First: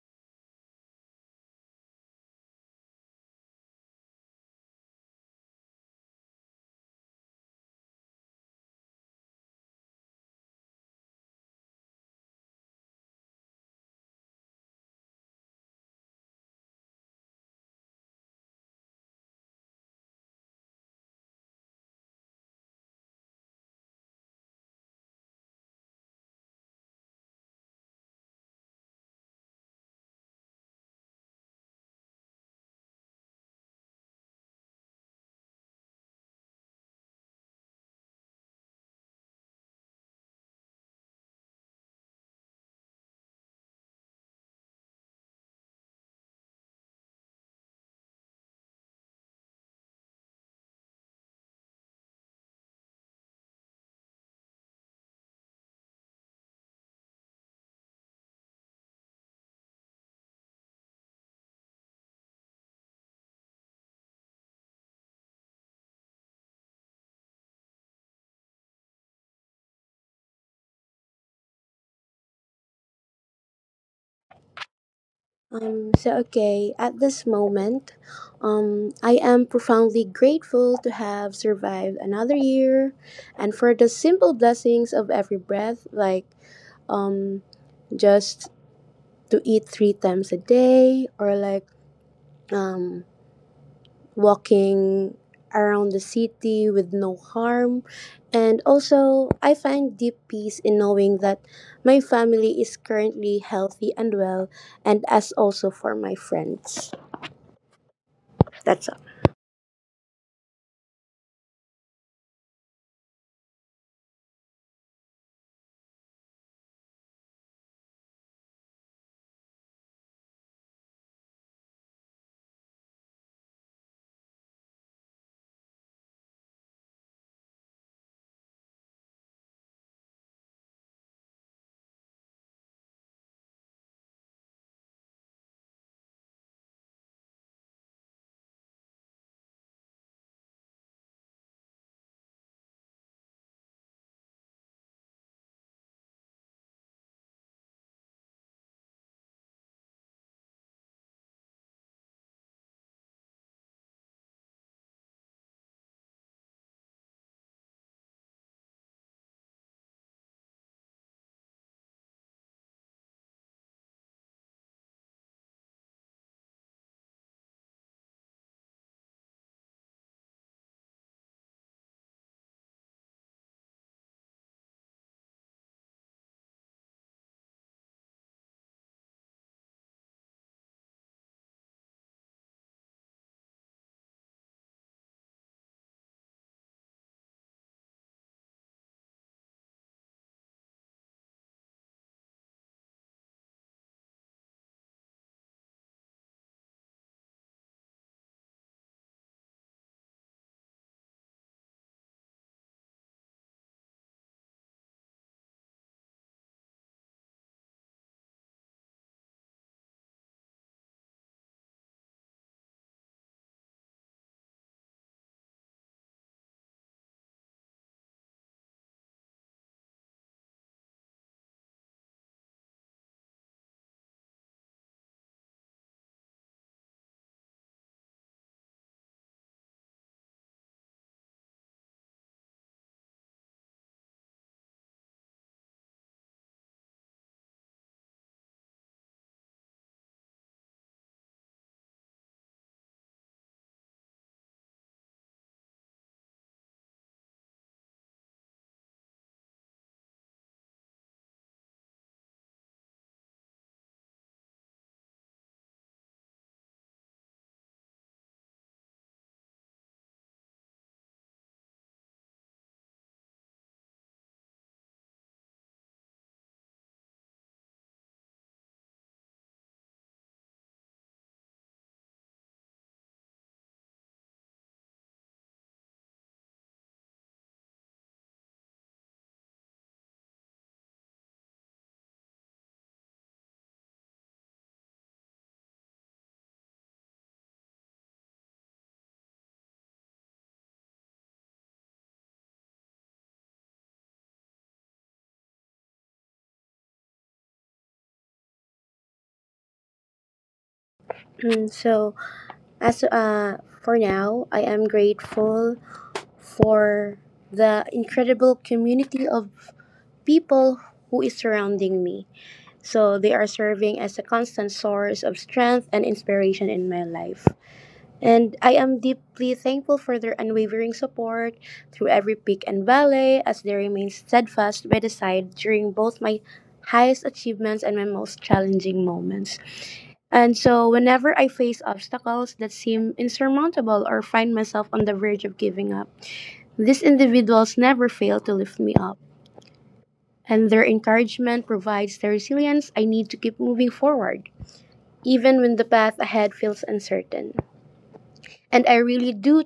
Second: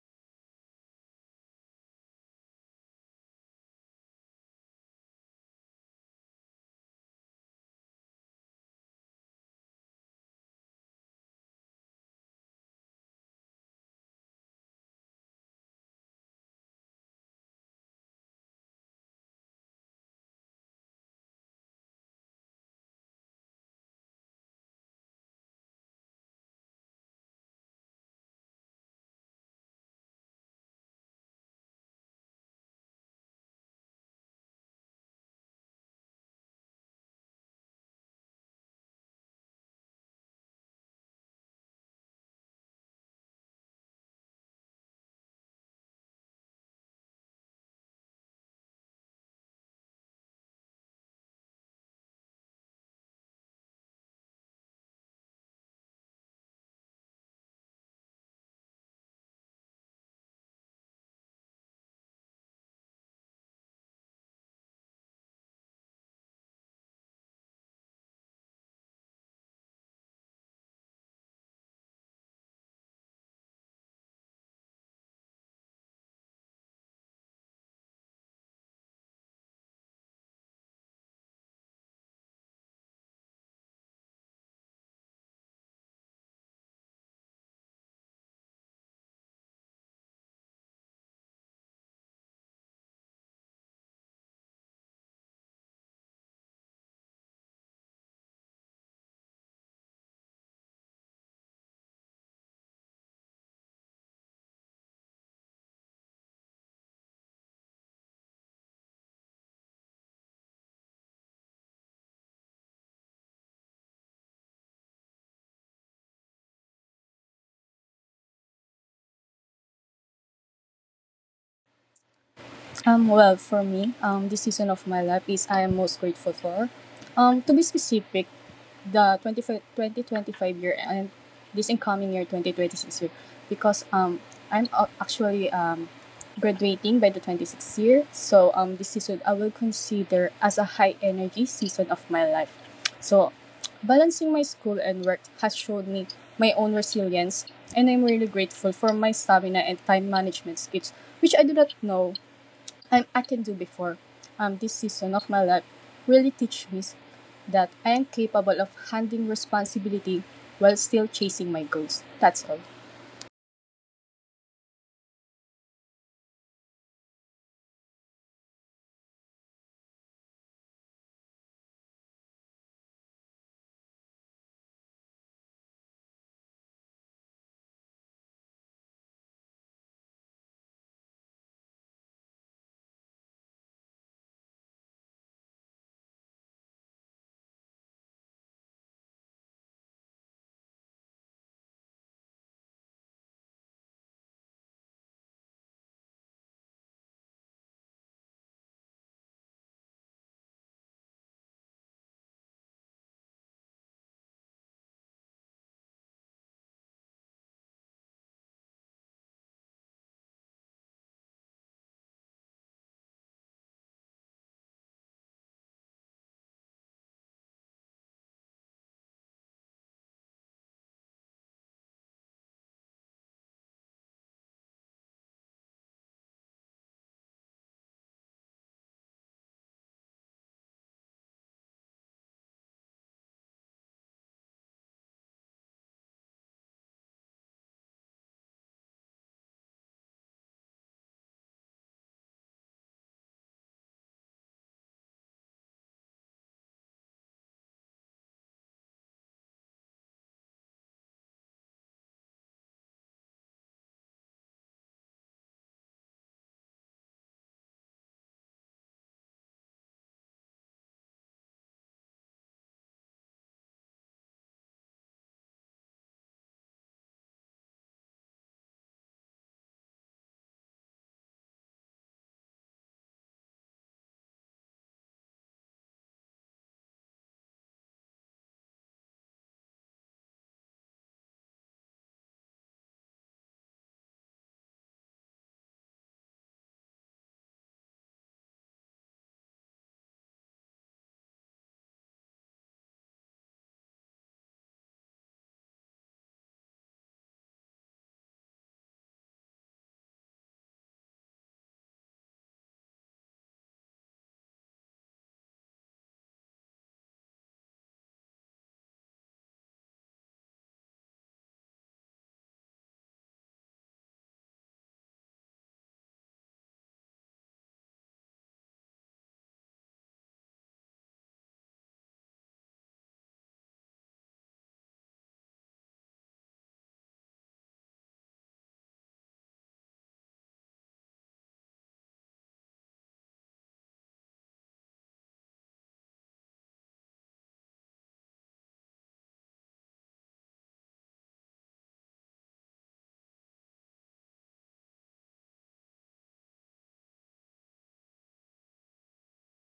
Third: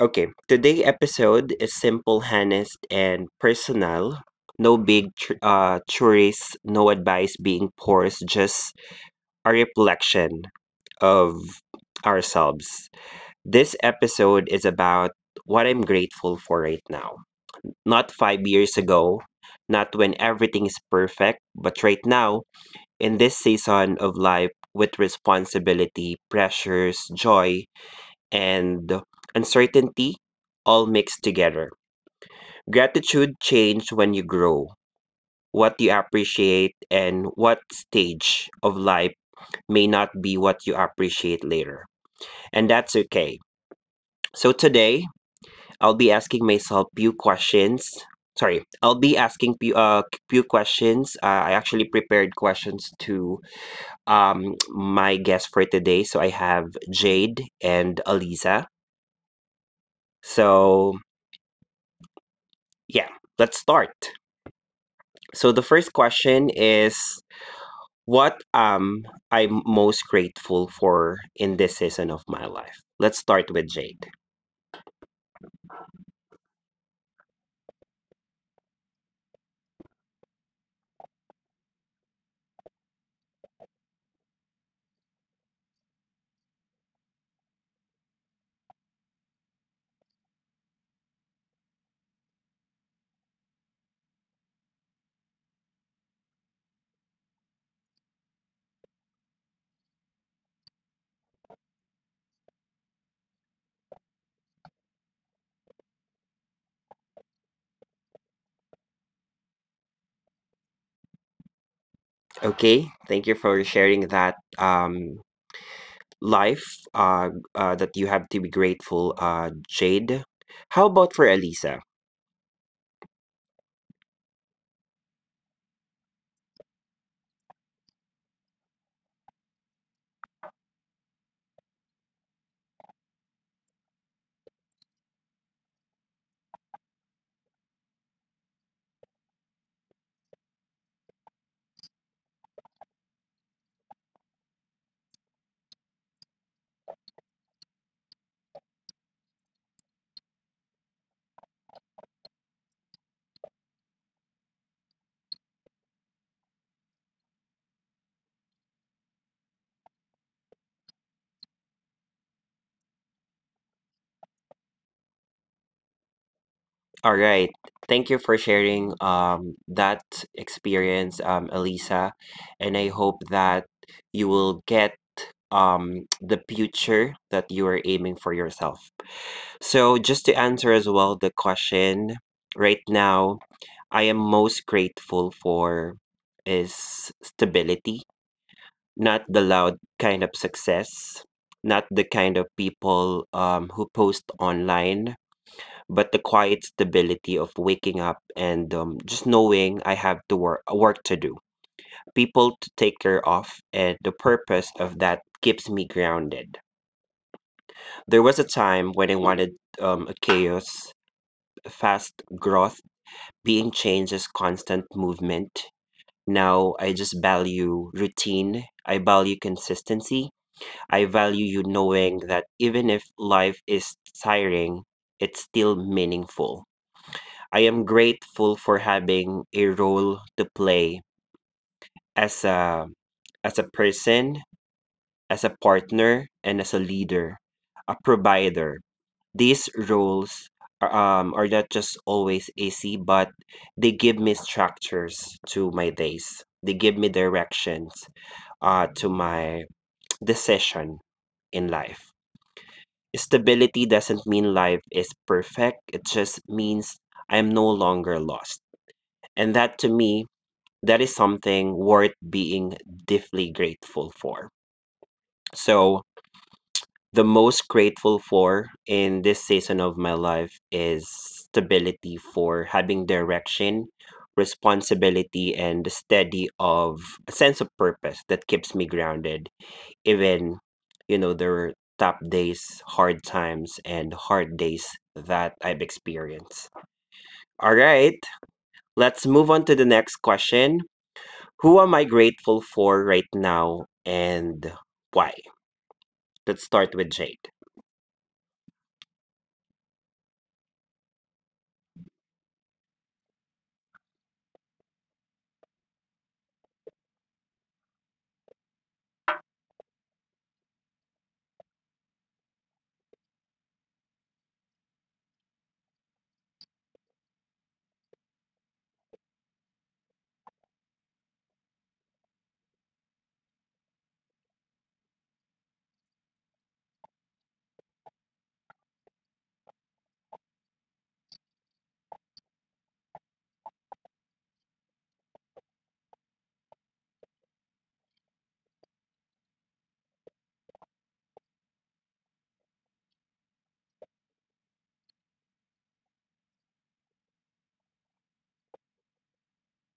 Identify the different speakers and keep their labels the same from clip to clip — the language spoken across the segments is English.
Speaker 1: Okay, today episode is simple, honest, and personal. No big theories, no advice being forced, just a reflection of ourselves. This episode is about what I'm grateful for right now. Not 5 years ago, not when everything is perfect, but right now, in this season of life with responsibility, pressures, joy, and uncertainty all mixed together. Gratitude changes when you grow. What you appreciate and what stage of life may not be what you appreciate later. And that's okay. So today, I'll be asking myself few questions. Sorry, I'll be asking few questions. I actually prepared questions to my guests for today. So I have Jade and Aliza. So, yeah, let's start. So the first question is: what am I most grateful for in this season of my life? Let's start with Jade.
Speaker 2: So okay, at this moment, I am profoundly grateful to have survived another year and for the simple blessings of every breath, like um, just to eat 3 times a day or like um, walking around the city with no harm. And also, I find deep peace in knowing that my family is currently healthy and well, and as also for my friends. That's.
Speaker 1: Okay, thank you for sharing that life that you have to be grateful, Jade. How about for Elisa?
Speaker 3: Well, for me, this season of my life is I am most grateful for. To be specific, the twenty twenty 25 year and this incoming year, 2026-year, because I'm actually graduating by the 26th year. So this season I will consider as a high energy season of my life. So balancing my school and work has showed me my own resilience, and I'm really grateful for my stamina and time management skills, which I do not know and I can do before. This season of my life really teach me that I am capable of handling responsibility while still chasing my goals. That's all.
Speaker 1: All right. Thank you for sharing that experience, Elisa. And I hope that you will get the future that you are aiming for yourself. So, just to answer as well the question right now, I am most grateful for is stability, not the loud kind of success, not the kind of people who post online, but the quiet stability of waking up and just knowing I have to work to do, people to take care of, and the purpose of that keeps me grounded. There was a time when I wanted a chaos, fast growth, being changed is constant movement. Now I just value routine. I value consistency. I value you knowing that even if life is tiring, it's still meaningful. I am grateful for having a role to play as a as a person, as a partner, and as a leader, a provider. These roles are not just always easy, but they give me structures to my days. They give me directions to my decision in life. Stability doesn't mean life is perfect. It just means I am no longer lost. And that to me, that is something worth being deeply grateful for. So, the most grateful for in this season of my life is stability, for having direction, responsibility, and the steady of a sense of purpose that keeps me grounded, even, there were tough days, hard times, and hard days that I've experienced. All right, let's move on to the next question. Who am I grateful for right now and why? Let's start with Jade.
Speaker 2: So, as for now, I am grateful for the incredible community of people who is surrounding me. So, they are serving as a constant source of strength and inspiration in my life. And I am deeply thankful for their unwavering support through every peak and valley as they remain steadfast by the side during both my highest achievements and my most challenging moments. And so, whenever I face obstacles that seem insurmountable or find myself on the verge of giving up, these individuals never fail to lift me up. And their encouragement provides the resilience I need to keep moving forward, even when the path ahead feels uncertain. And I really do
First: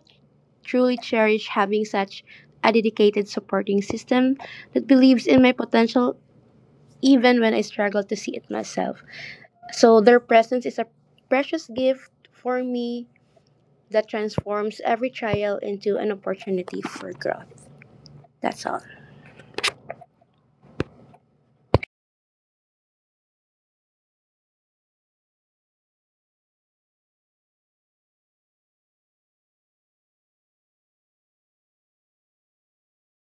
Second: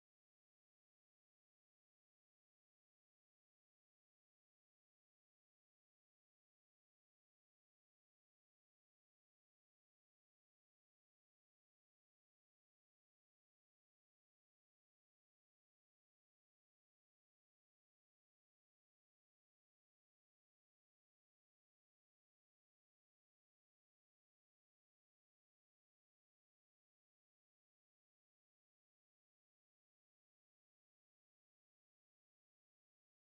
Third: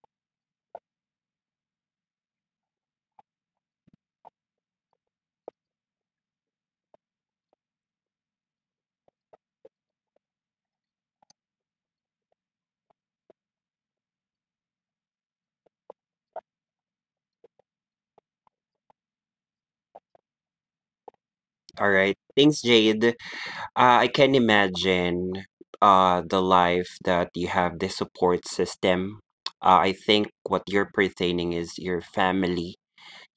Speaker 2: truly cherish having such a dedicated supporting system that believes in my potential even when I struggle to see it myself. So their presence is a precious gift for me that transforms every trial into an opportunity for growth. That's all.
Speaker 1: All right. Thanks, Jade. I can imagine the life that you have, the support system. I think what you're pertaining is your family,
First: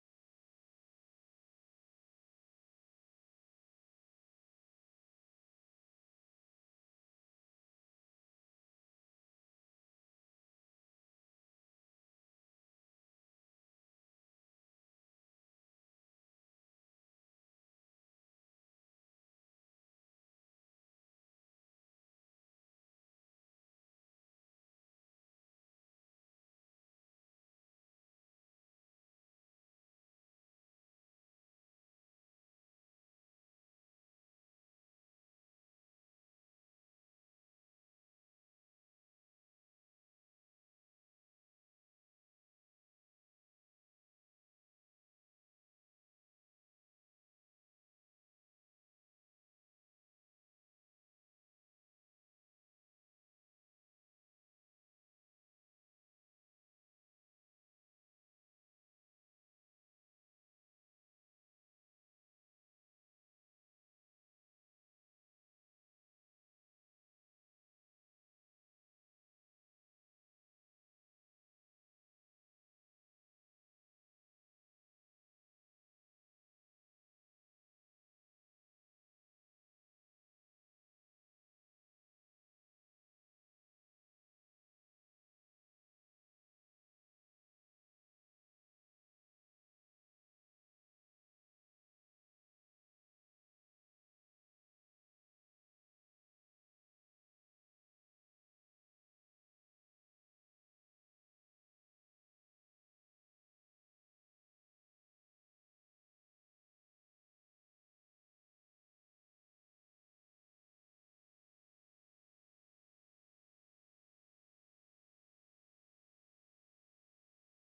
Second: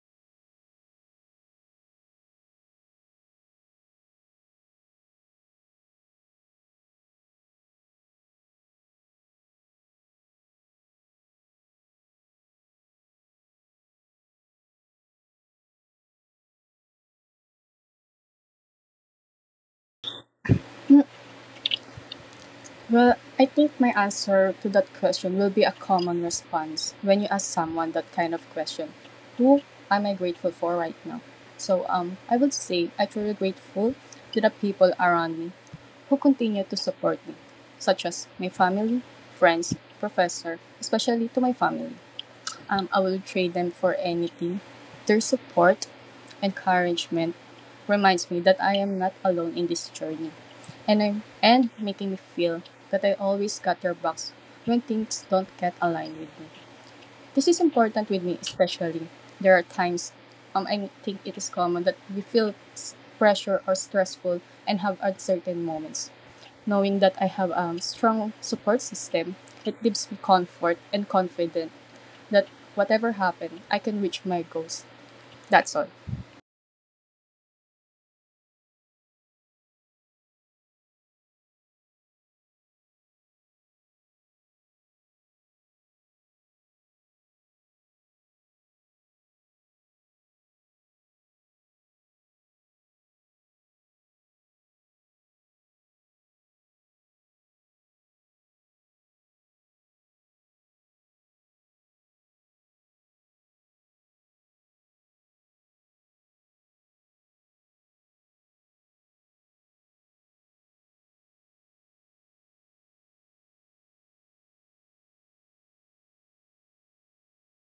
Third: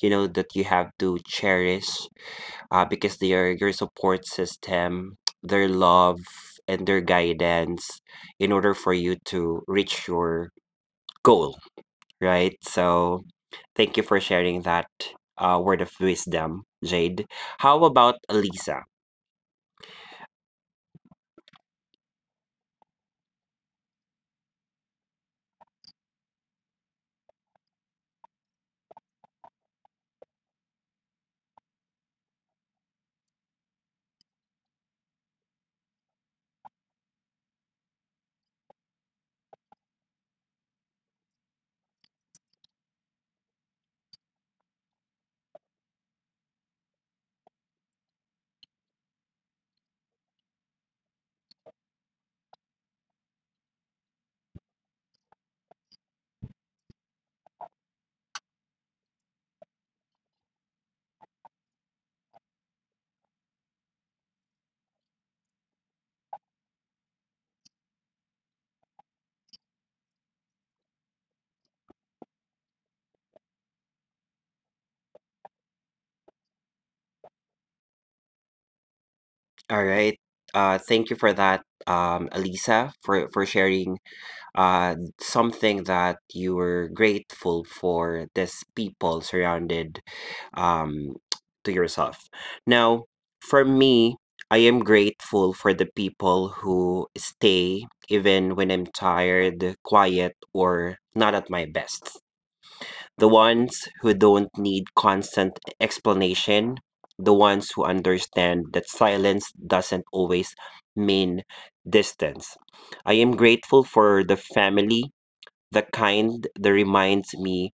Speaker 1: that you have to cherish because they are your support system, their love, and their guidance in order for you to reach your goal, right? So thank you for sharing that word of wisdom, Jade. How about Alisa?
Speaker 3: Well, I think my answer to that question will be a common response when you ask someone that kind of question. Who am I grateful for right now? So I would say I truly grateful to the people around me who continue to support me, such as my family, friends, professor, especially to my family. I will trade them for anything. Their support, encouragement, reminds me that I am not alone in this journey, and making me feel that I always got their backs when things don't get aligned with me. This is important with me, especially there are times, I think it is common that we feel pressure or stressful and have uncertain moments. Knowing that I have a strong support system, it gives me comfort and confidence that whatever happened, I can reach my goals. That's all.
Speaker 1: All right. Thank you for that, Alisa, for sharing something that you were grateful for, this people surrounded um, to yourself. Now, for me, I am grateful for the people who stay even when I'm tired, quiet, or not at my best. The ones who don't need constant explanation, the ones who understand that silence doesn't always mean distance. I am grateful for the family, the kind that reminds me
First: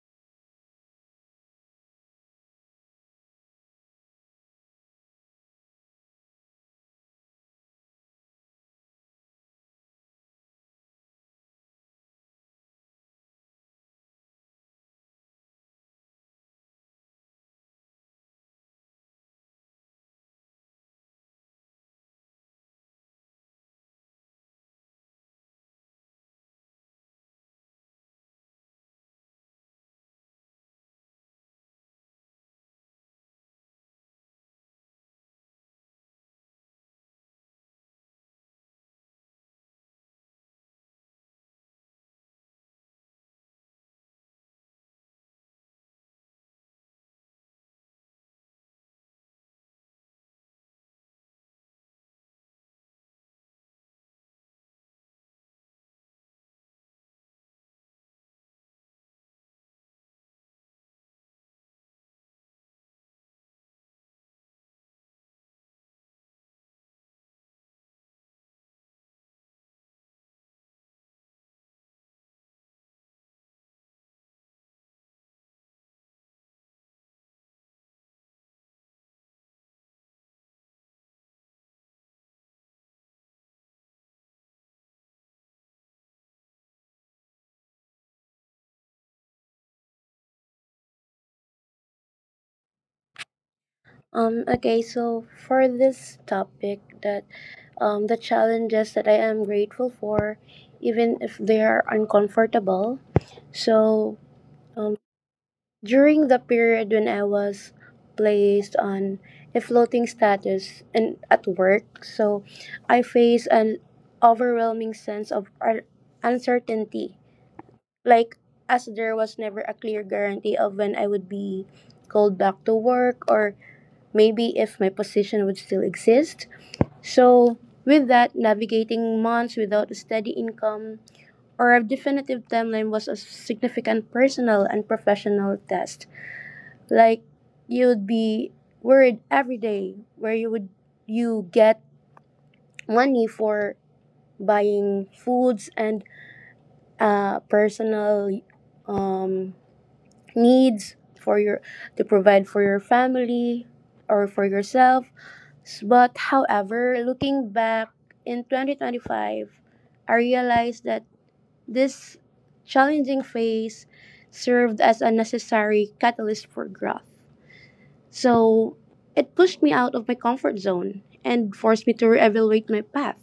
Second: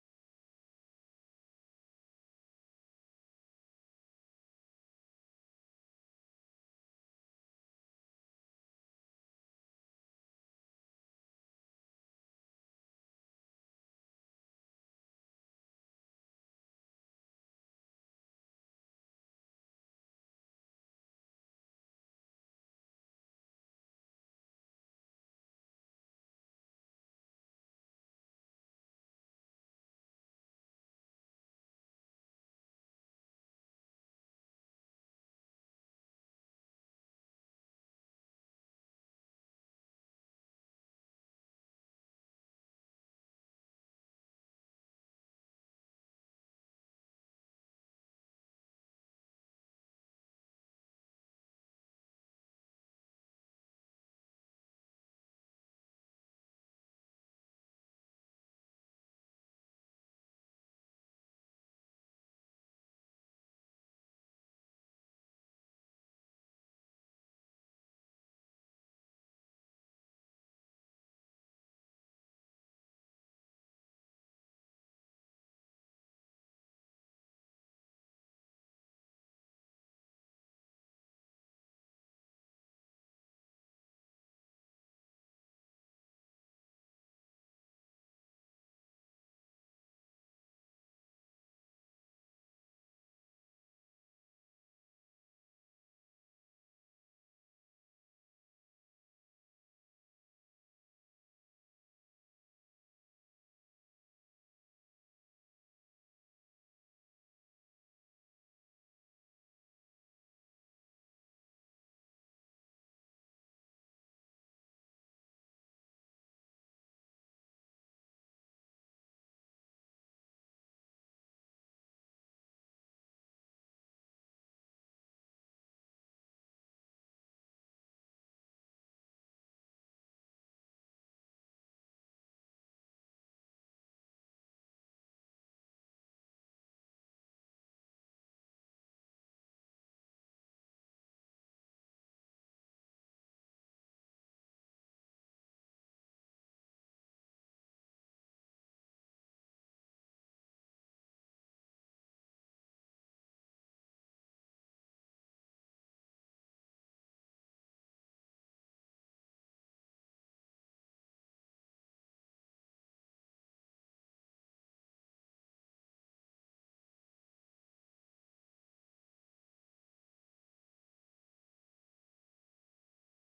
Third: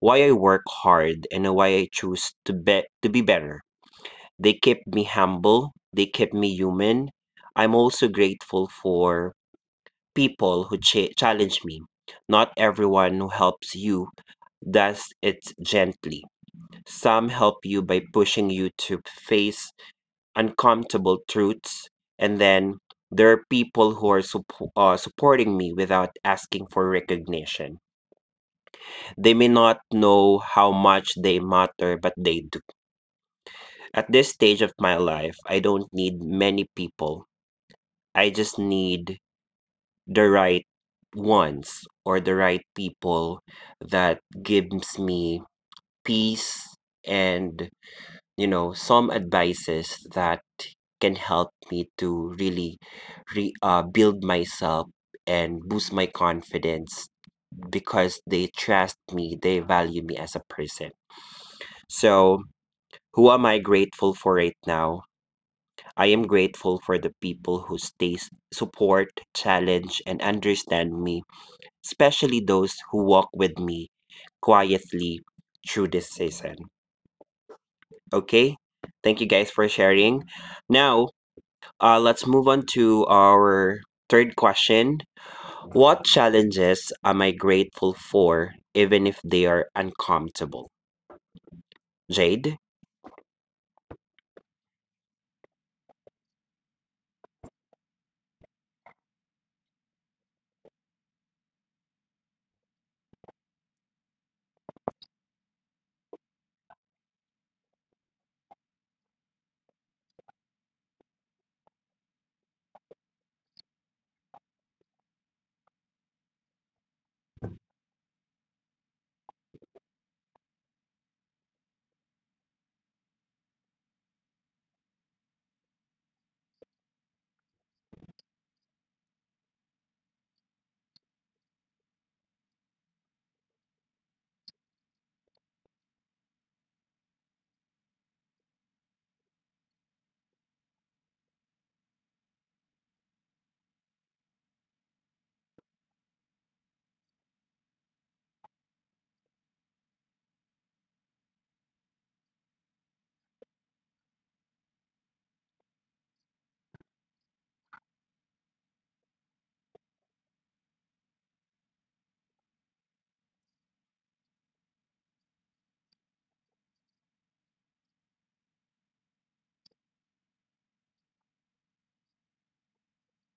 Speaker 1: why I work hard and why I choose to be better. They kept me humble, they kept me human. I'm also grateful for people who challenge me. Not everyone who helps you does it gently; some help you by pushing you to face uncomfortable truths. And then there are people who are supporting me without asking for recognition. They may not know how much they matter, but they do. At this stage of my life, I don't need many people. I just need the right ones, or the right people that gives me peace, and some advices that can help me to really build myself and boost my confidence because they trust me, they value me as a person. So, who am I grateful for right now? I am grateful for the people who stay, support, challenge, and understand me, especially those who walk with me quietly through this season. Okay? Thank you guys for sharing. Now, let's move on to our third question. What challenges am I grateful for, even if they are uncomfortable? Jade,
Speaker 2: Okay, so for this topic that the challenges that I am grateful for even if they are uncomfortable. So um. During the period when I was placed on a floating status and at work, so I faced an overwhelming sense of uncertainty. Like, as there was never a clear guarantee of when I would be called back to work or maybe if my position would still exist. So, with that, navigating months without a steady income or a definitive timeline was a significant personal and professional test. Like you'd be worried every day where you get money for buying foods and personal um, needs for your to provide for your family or for yourself. But however, looking back in 2025, I realized that this challenging phase served as a necessary catalyst for growth. So it pushed me out of my comfort zone and forced me to reevaluate my path.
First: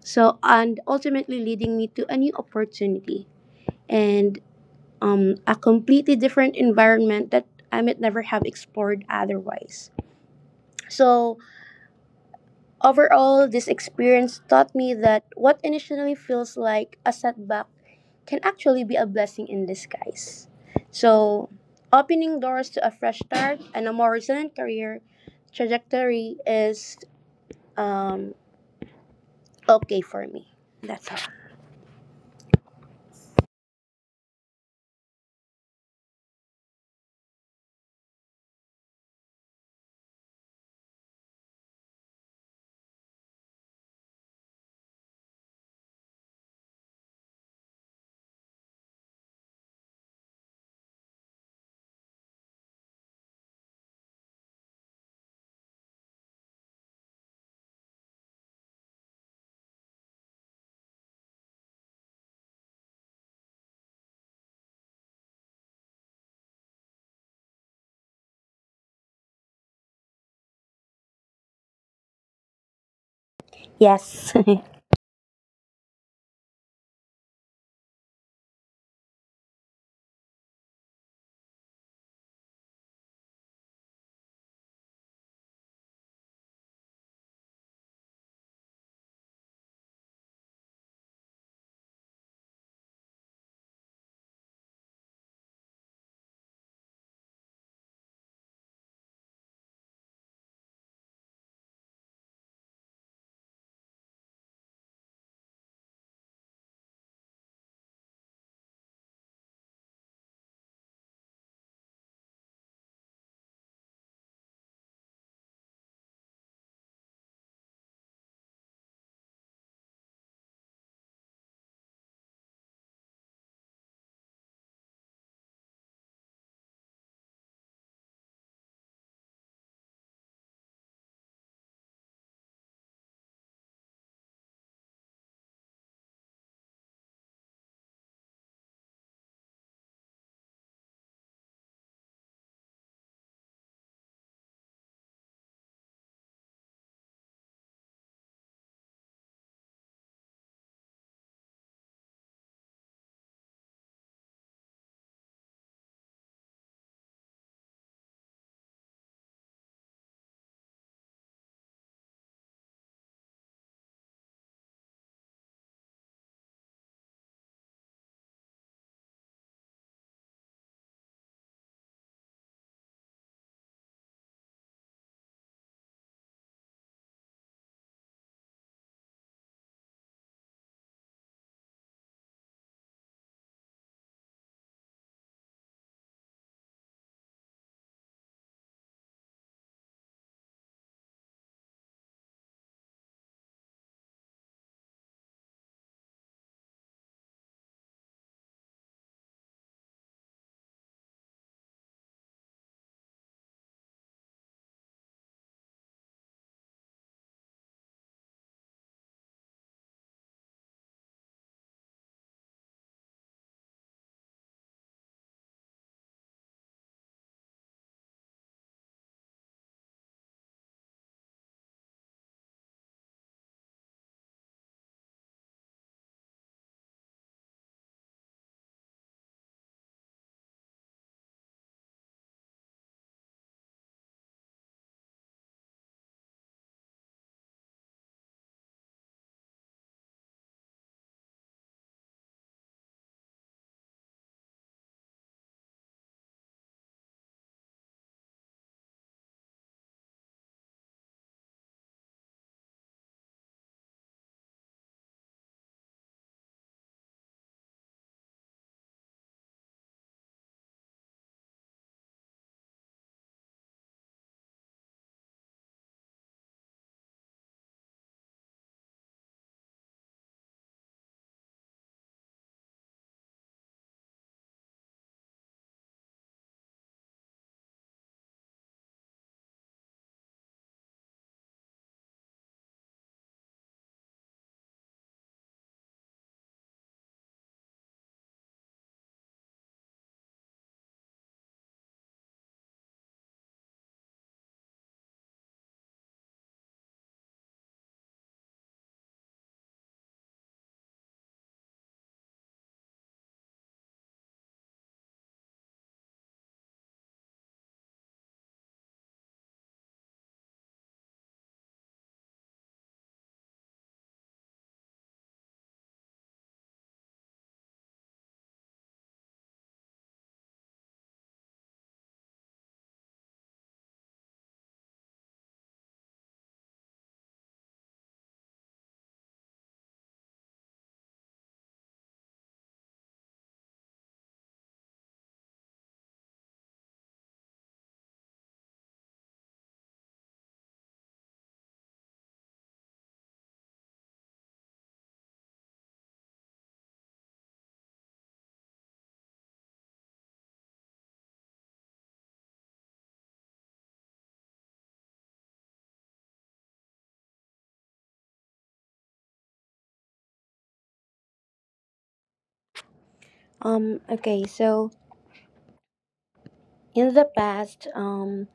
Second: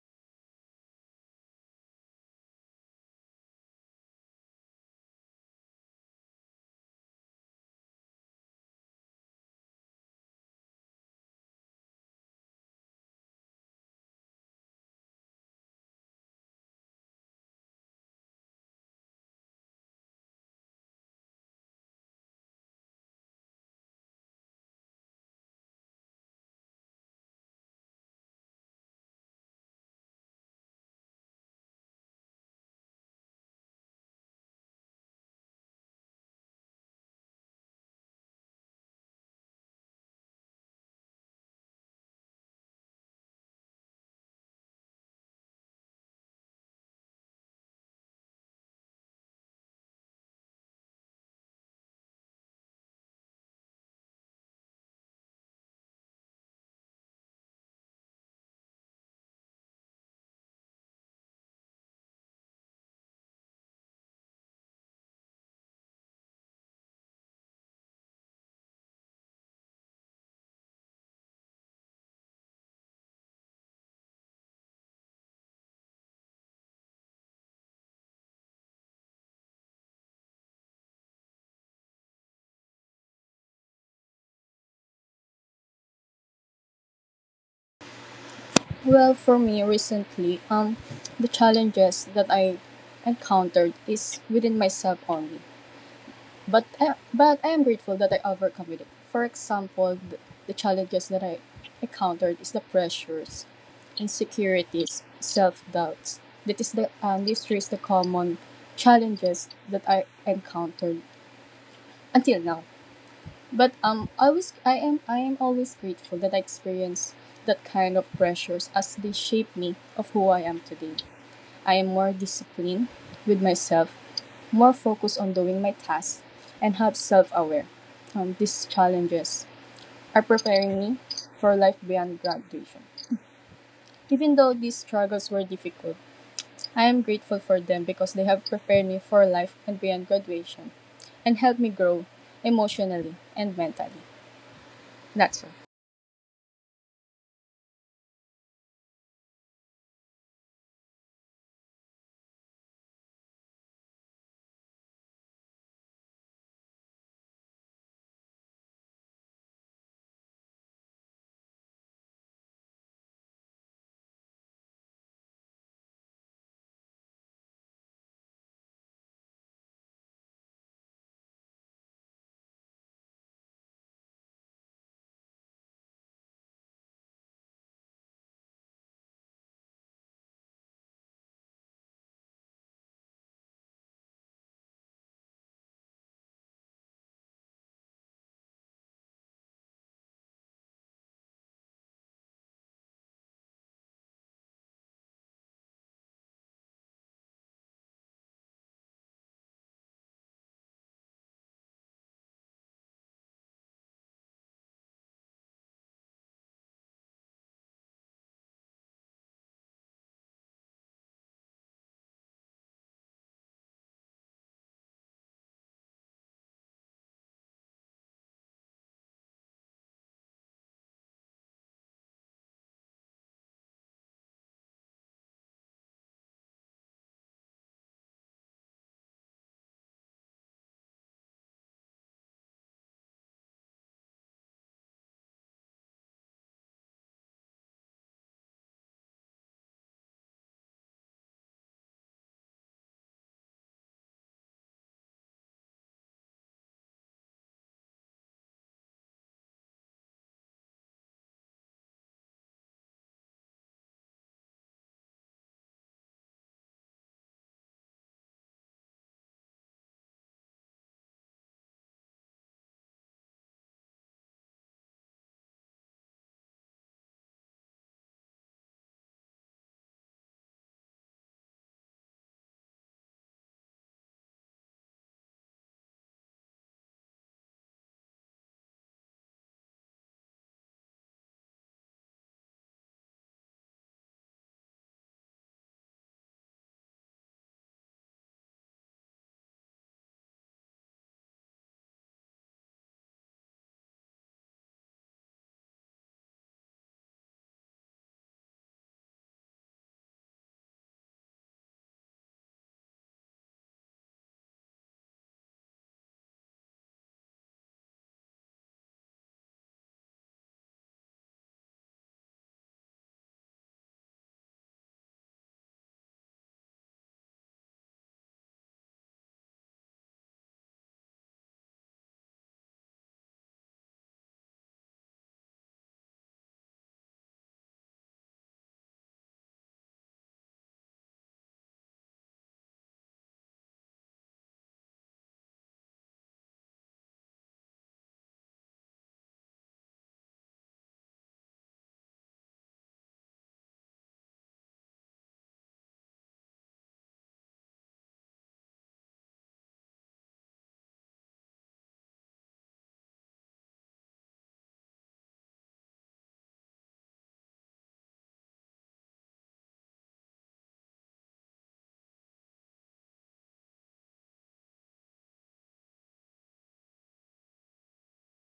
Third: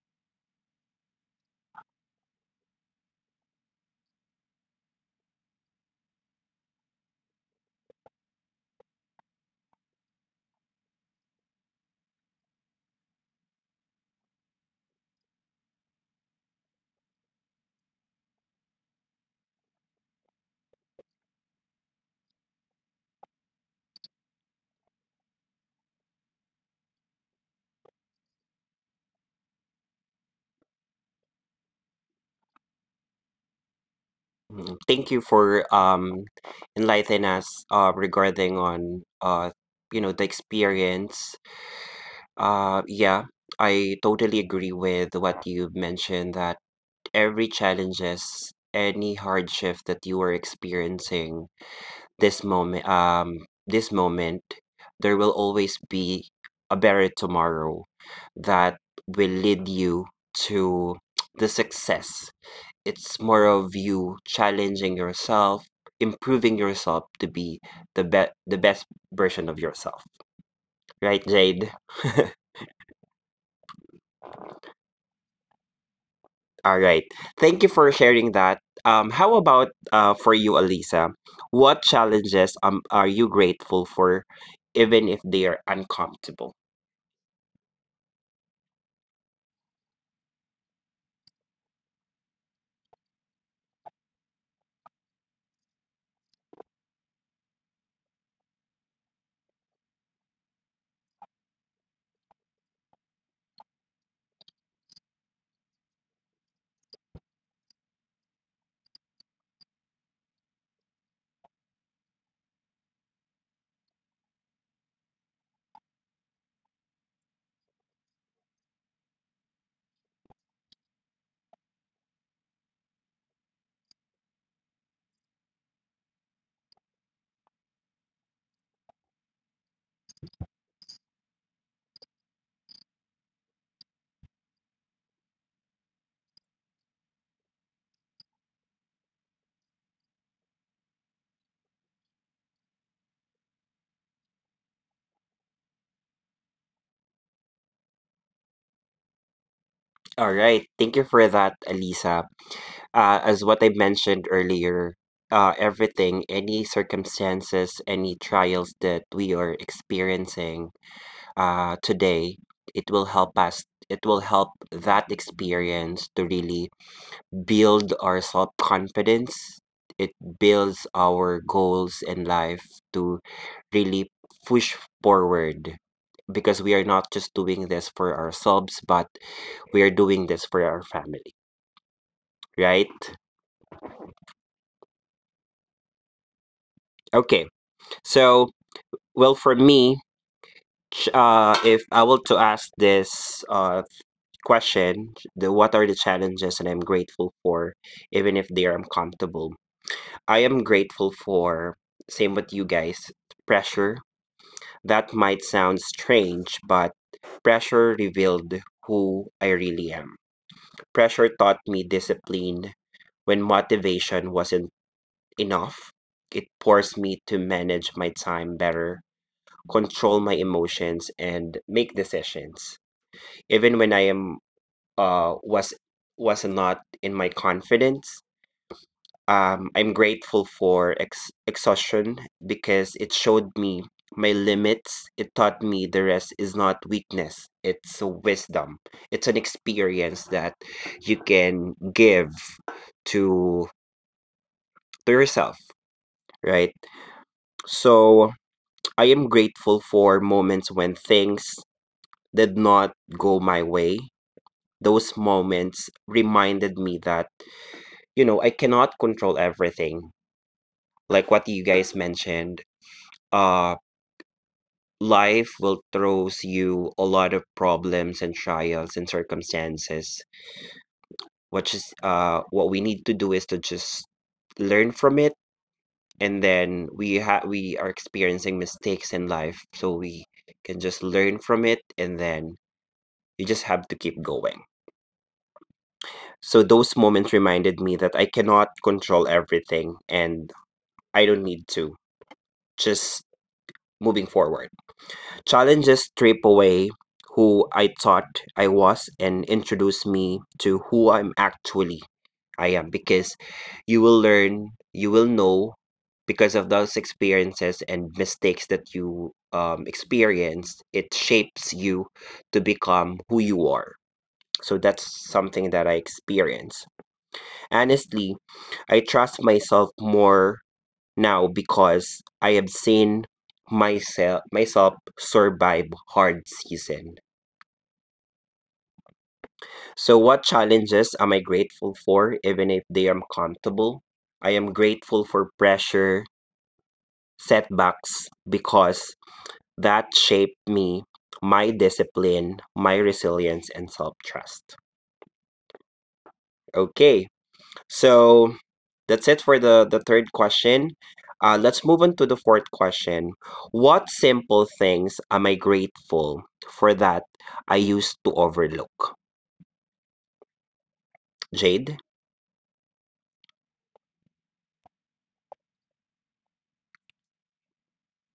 Speaker 2: So, and ultimately leading me to a new opportunity and a completely different environment that I might never have explored otherwise. So, overall, this experience taught me that what initially feels like a setback can actually be a blessing in disguise. So, opening doors to a fresh start and a more resilient career trajectory is um, okay for me. That's all.
Speaker 1: thank you for enlightening us regarding on the experience. Yeah, I totally agree with what you mentioned that every challenges, any hardship that you are experiencing this moment um this moment, there will always be a better tomorrow that will lead you to the success. It's more of you challenging yourself, improving yourself to be the best version of yourself, right, Jade?
Speaker 2: Yes.
Speaker 1: All right, thank you for sharing that. How about for you, Alisa, what challenges are you grateful for even if they are uncomfortable?
Speaker 3: Well, for me recently, the challenges that I encountered is within myself only. But I am grateful that I overcome it. For example, the challenges that I encountered is the pressures, insecurities, self doubts. That is the These three is the common challenges that I encountered until now. But I am always grateful that I experienced that kind of pressures as they shape me of who I am today. I am more disciplined with myself, more focused on doing my tasks, and have self-aware. These challenges are preparing me for life beyond graduation. Even though these struggles were difficult, I am grateful for them because they have prepared me for life and beyond graduation and helped me grow emotionally and mentally. That's all.
Speaker 1: All right. Thank you for that, Elisa. As what I mentioned earlier, everything, any circumstances, any trials that we are experiencing today, it will help us. It will help that experience to really build our self confidence. It builds our goals in life to really push forward because we are not just doing this for ourselves, but we are doing this for our family, right? Okay. So, well, for me, if I were to ask this question, the what are the challenges that I'm grateful for, even if they are uncomfortable? I am grateful for, same with you guys, pressure. That might sound strange, but pressure revealed who I really am. Pressure taught me discipline, when motivation wasn't enough, it forced me to manage my time better, control my emotions, and make decisions. Even when I am uh was was not in my confidence, I'm grateful for exhaustion because it showed me my limits. It taught me the rest is not weakness; it's a wisdom. It's an experience that you can give to to yourself, right? So I am grateful for moments when things did not go my way. Those moments reminded me that, I cannot control everything. Like what you guys mentioned, uh, life will throws you a lot of problems and trials and circumstances. Which is, what we need to do is to just learn from it, and then we are experiencing mistakes in life, so we can just learn from it, and then you just have to keep going. So those moments reminded me that I cannot control everything, and I don't need to. Just moving forward. Challenges strip away who I thought I was and introduce me to who I am, because you will learn, you will know because of those experiences and mistakes that you experienced, it shapes you to become who you are. So that's something that I experience. Honestly, I trust myself more now because I have seen myself survive hard season. So what challenges am I grateful for, even if they are comfortable? I am grateful for pressure, setbacks, because that shaped me, my discipline, my resilience, and self-trust. Okay. So that's it for the third question. Let's move on to the fourth question. What simple things am I grateful for that I used to overlook? Jade?
Speaker 2: Okay, so in the past,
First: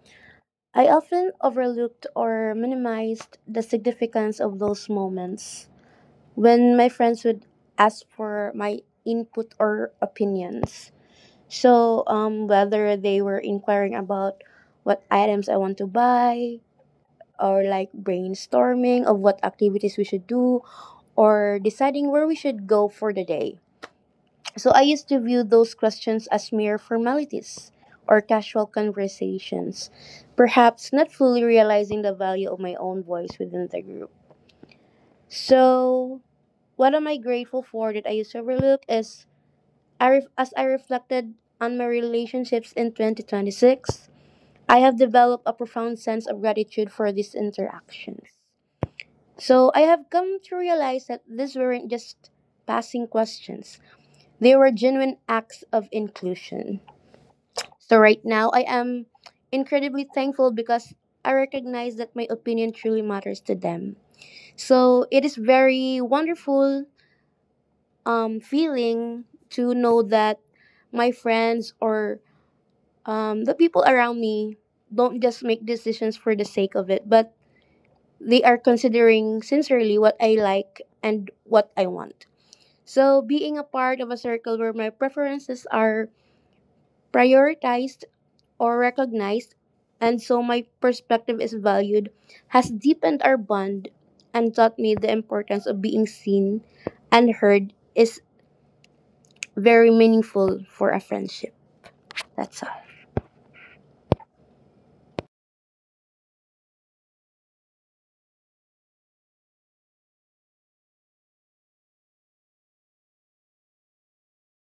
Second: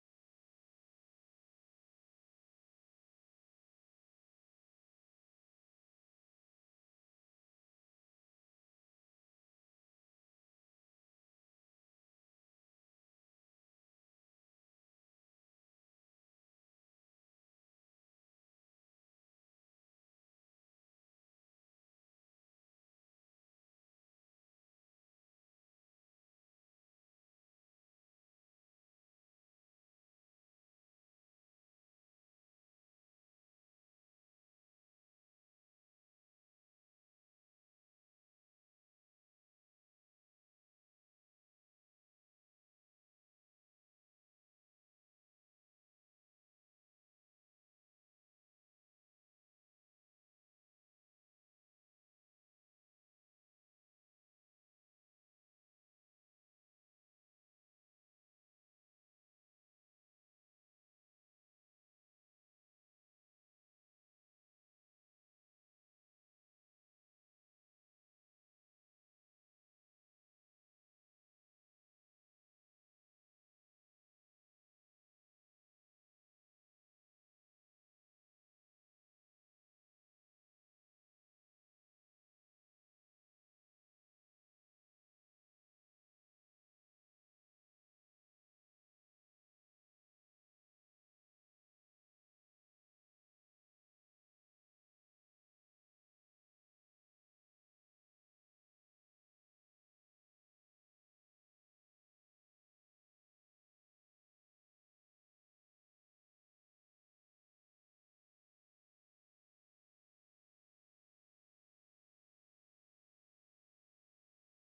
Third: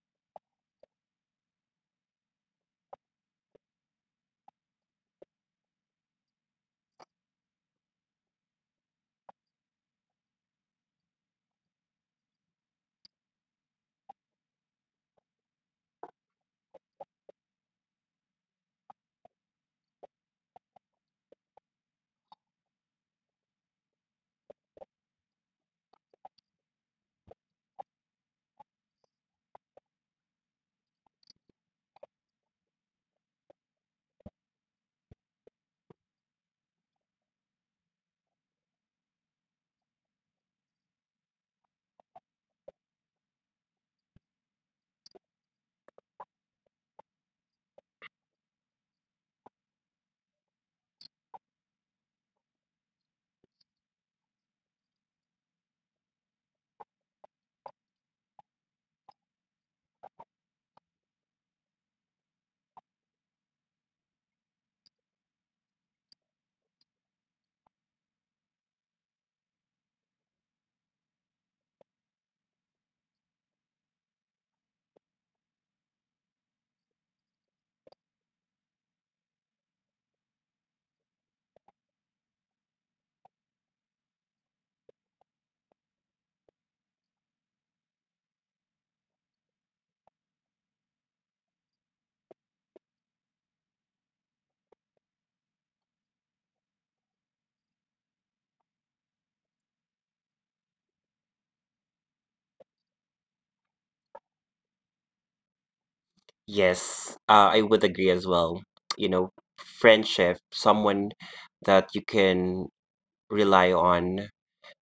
Speaker 2: I often overlooked or minimized the significance of those moments when my friends would ask for my input or opinions. So, whether they were inquiring about what items I want to buy, or like brainstorming of what activities we should do, or deciding where we should go for the day. So, I used to view those questions as mere formalities or casual conversations, perhaps not fully realizing the value of my own voice within the group. So, what am I grateful for that I used to overlook is as I reflected on my relationships in 2026, I have developed a profound sense of gratitude for these interactions. So I have come to realize that these weren't just passing questions. They were genuine acts of inclusion. So right now I am incredibly thankful because I recognize that my opinion truly matters to them. So it is very wonderful feeling to know that my friends or the people around me don't just make decisions for the sake of it, but they are considering sincerely what I like and what I want. So, being a part of a circle where my preferences are prioritized or recognized, and so my perspective is valued, has deepened our bond and taught me the importance of being seen and heard is very meaningful for a friendship. That's all.
Speaker 1: Yes, I would agree as well. You know, Friendship, someone that you can rely on,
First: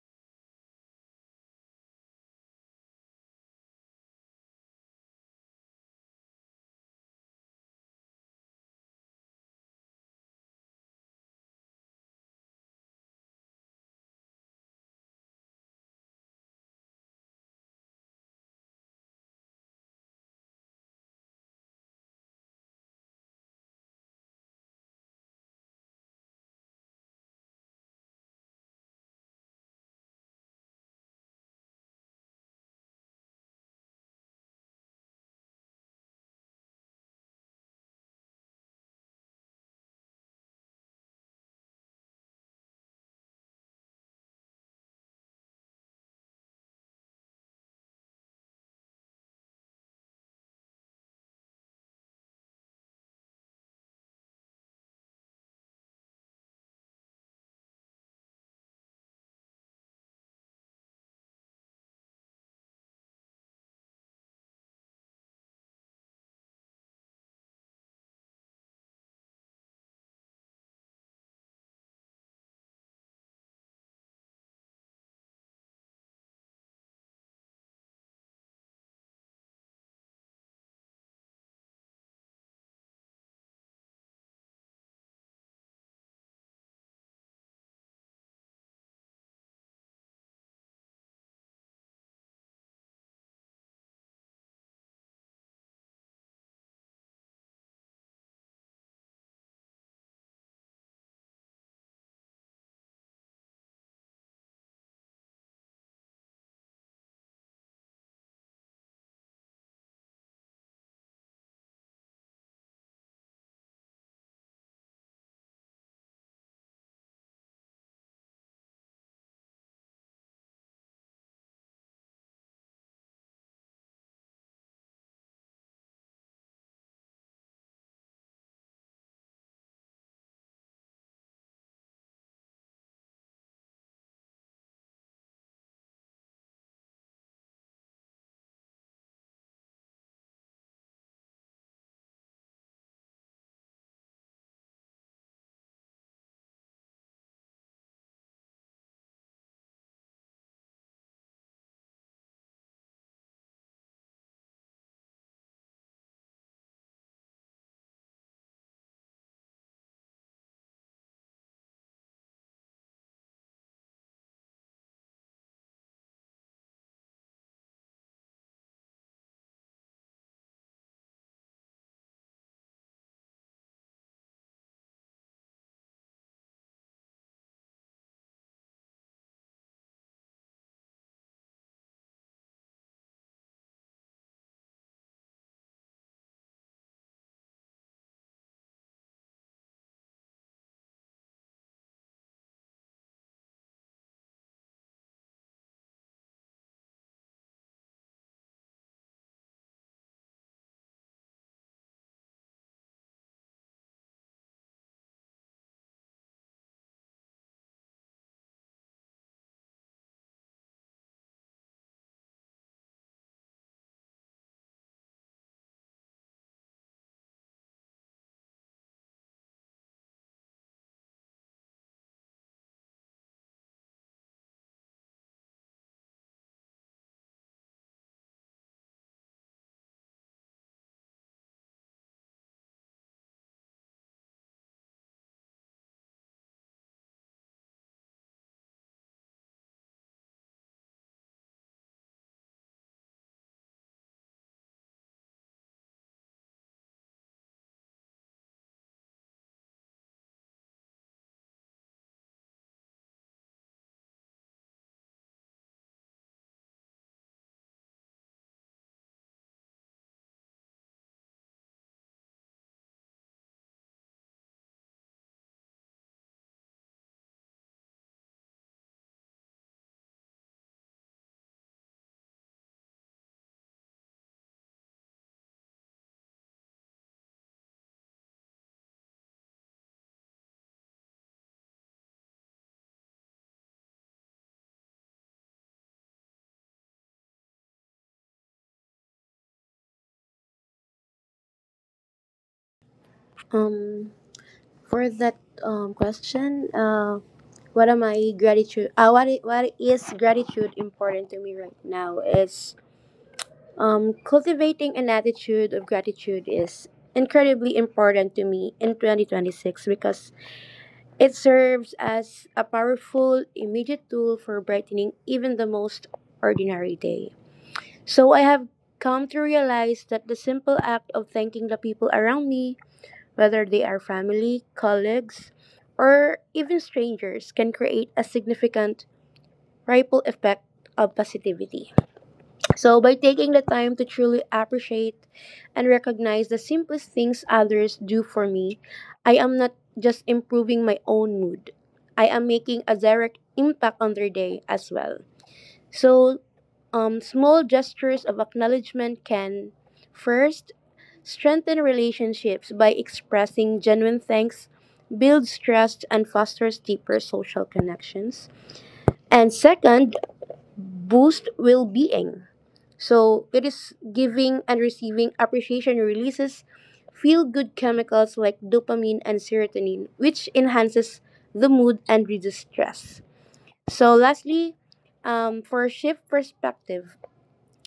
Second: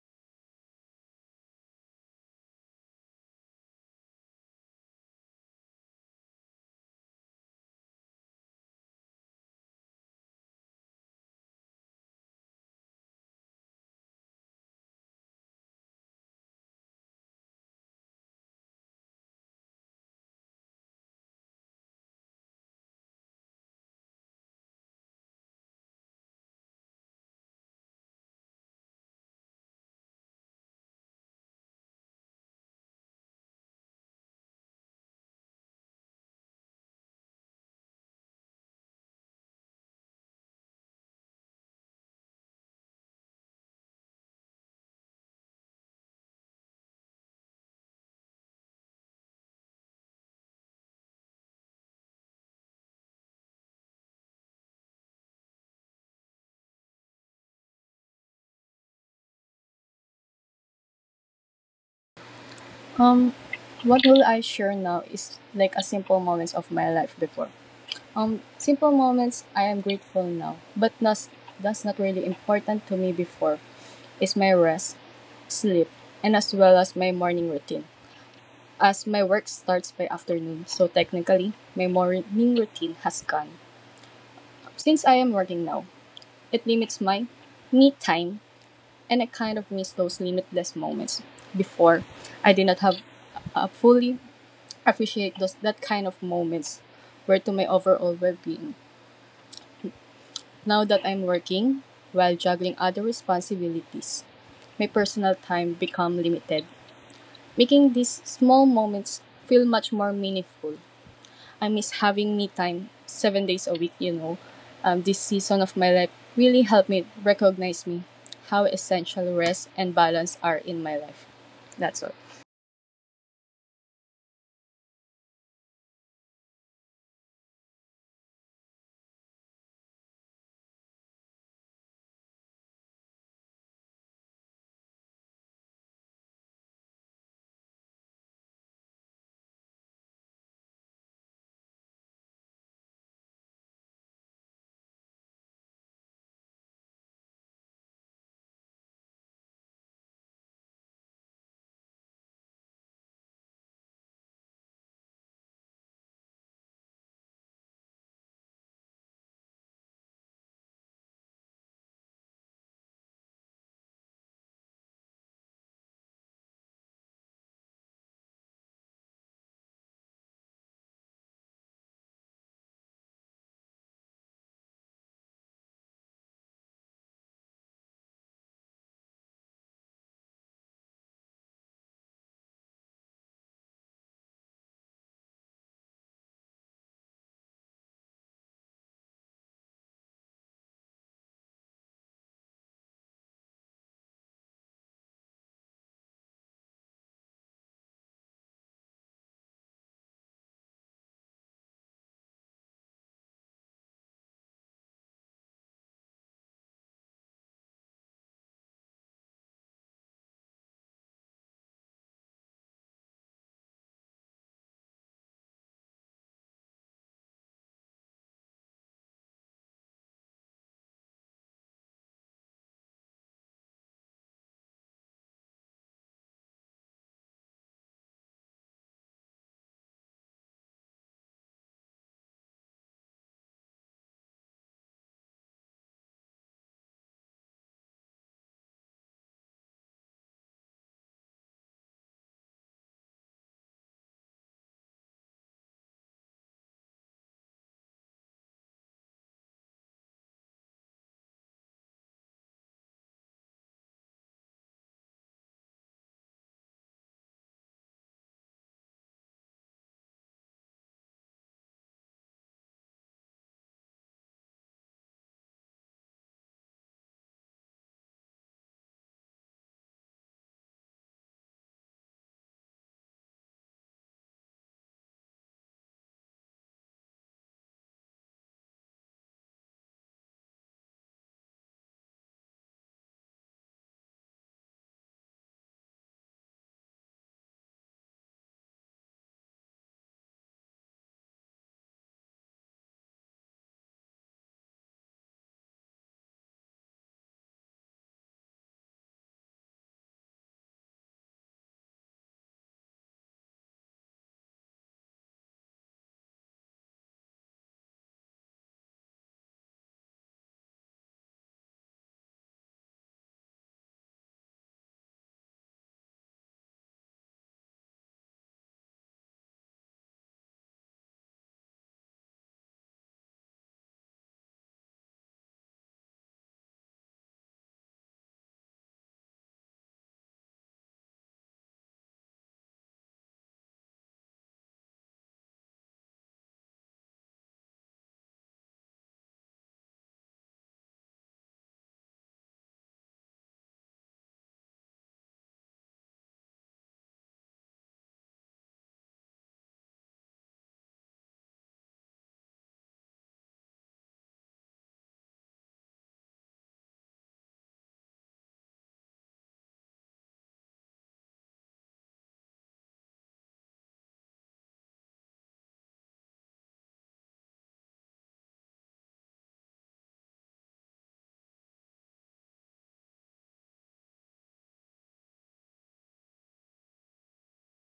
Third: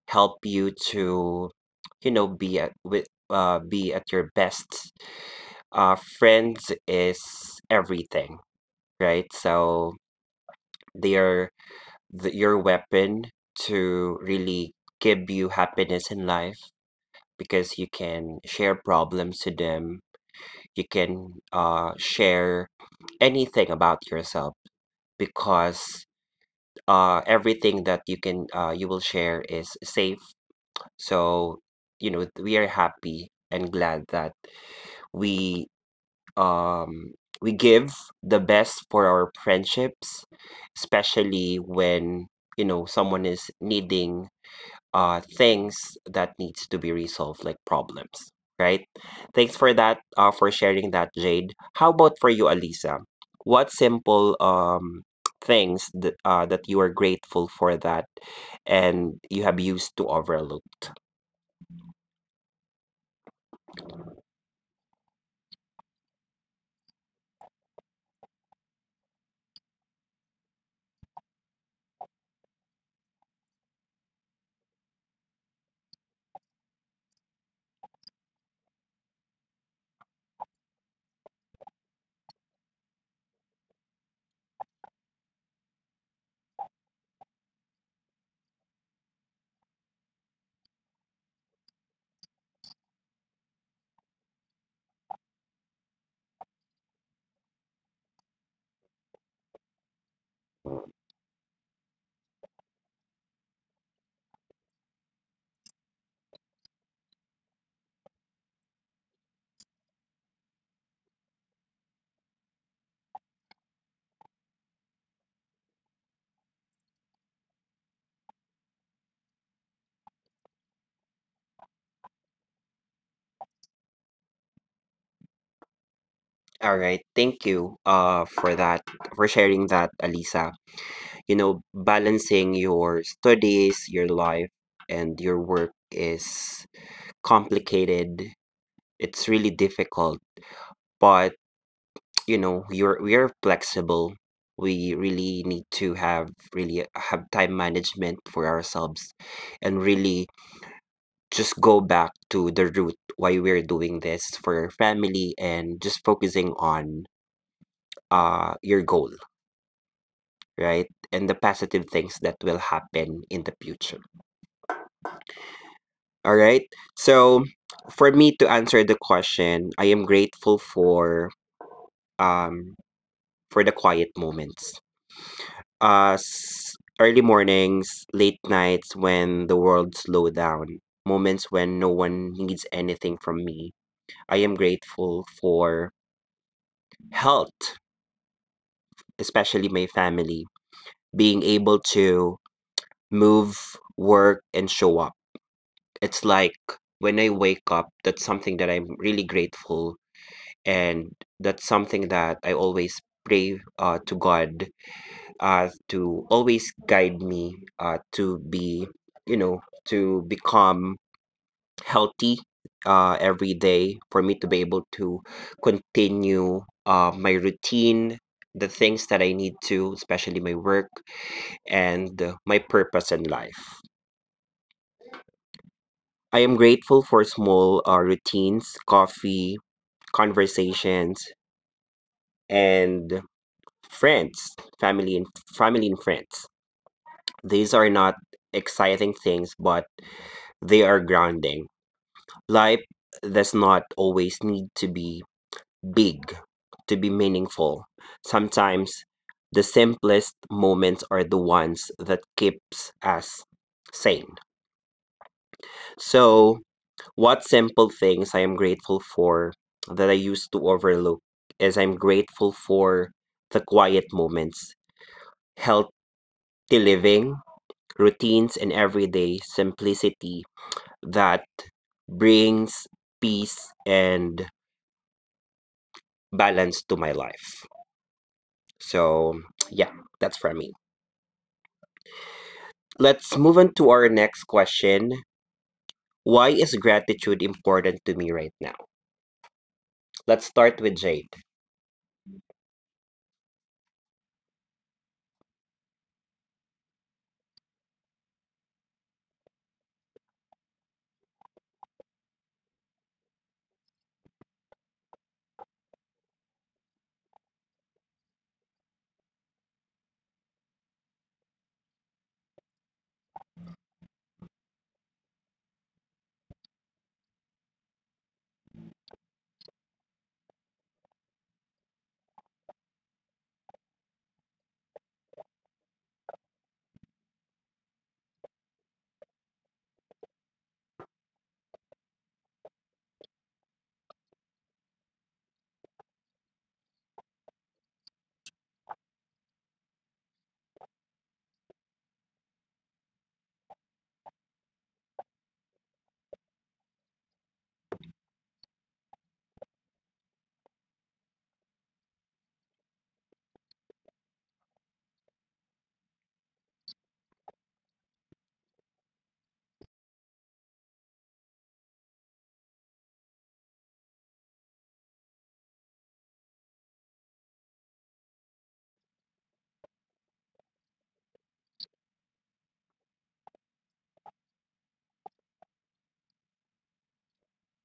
Speaker 1: help you to, be at your best. Friends is everything, right? So they are your weapon to really give you happiness in life, because you can share problems to them, you can share anything about yourself, because everything that you will share is safe, so we are happy and glad that we um we give the best for our friendships, especially when someone is needing things that needs to be resolved, like problems, right? Thanks for that, for sharing that, Jade. How about for you, Alisa? What simple things that you are grateful for, that and you have used to overlooked.
Speaker 3: Um, what will I share now is like a simple moments of my life before. Simple moments I am grateful now, but that's not really important to me before. Is my rest, sleep, and as well as my morning routine. As my work starts by afternoon, so technically my morning routine has gone. Since I am working now, it limits my me time, and I kind of miss those limitless moments. Before, I did not have a fully appreciate those that kind of moments were to my overall well-being. Now that I'm working while juggling other responsibilities, my personal time become limited, making these small moments feel much more meaningful. I miss having me time 7 days a week. This season of my life really helped me recognize me how essential rest and balance are in my life. That's all.
Speaker 1: All right, thank you for that, for sharing that, Alisa. Balancing your studies, your life, and your work is complicated. It's really difficult, but you know you're we are flexible. We really need to have time management for ourselves and really just go back to the root why we're doing this, for your family, and just focusing on your goal, right, and the positive things that will happen in the future. All right, so for me to answer the question, I am grateful for, um for the quiet moments, early mornings, late nights when the world slow down, moments when no one needs anything from me. I am grateful for health, especially my family, being able to move, work and show up. It's like when I wake up, that's something that I'm really grateful, and that's something that I always pray, to God, to always guide me, to be, you know, to become healthy every day, for me to be able to continue my routine, the things that I need to, especially my work and my purpose in life. I am grateful for small routines, coffee, conversations, and friends, family and family and friends. These are not exciting things, but they are grounding. Life does not always need to be big to be meaningful. Sometimes the simplest moments are the ones that keeps us sane. So, what simple things I am grateful for that I used to overlook is I'm grateful for the quiet moments, healthy living, routines and everyday simplicity that brings peace and balance to my life. So, yeah, that's for me. Let's move on to our next question. Why is gratitude important to me right now? Let's start with Jade.
Speaker 2: Um, for that question, what am I gratitude? What is gratitude important to me right now is cultivating an attitude of gratitude is incredibly important to me in 2026 because it serves as a powerful immediate tool for brightening even the most ordinary day. So I have come to realize that the simple act of thanking the people around me, whether they are family, colleagues, or even strangers, can create a significant ripple effect of positivity. So, by taking the time to truly appreciate and recognize the simplest things others do for me, I am not just improving my own mood, I am making a direct impact on their day as well. So, small gestures of acknowledgement can, first, strengthen relationships by expressing genuine thanks, builds trust, and fosters deeper social connections. And second, boost well being. So it is giving and receiving appreciation releases feel good chemicals like dopamine and serotonin, which enhances the mood and reduces stress. So, lastly, for shift perspective,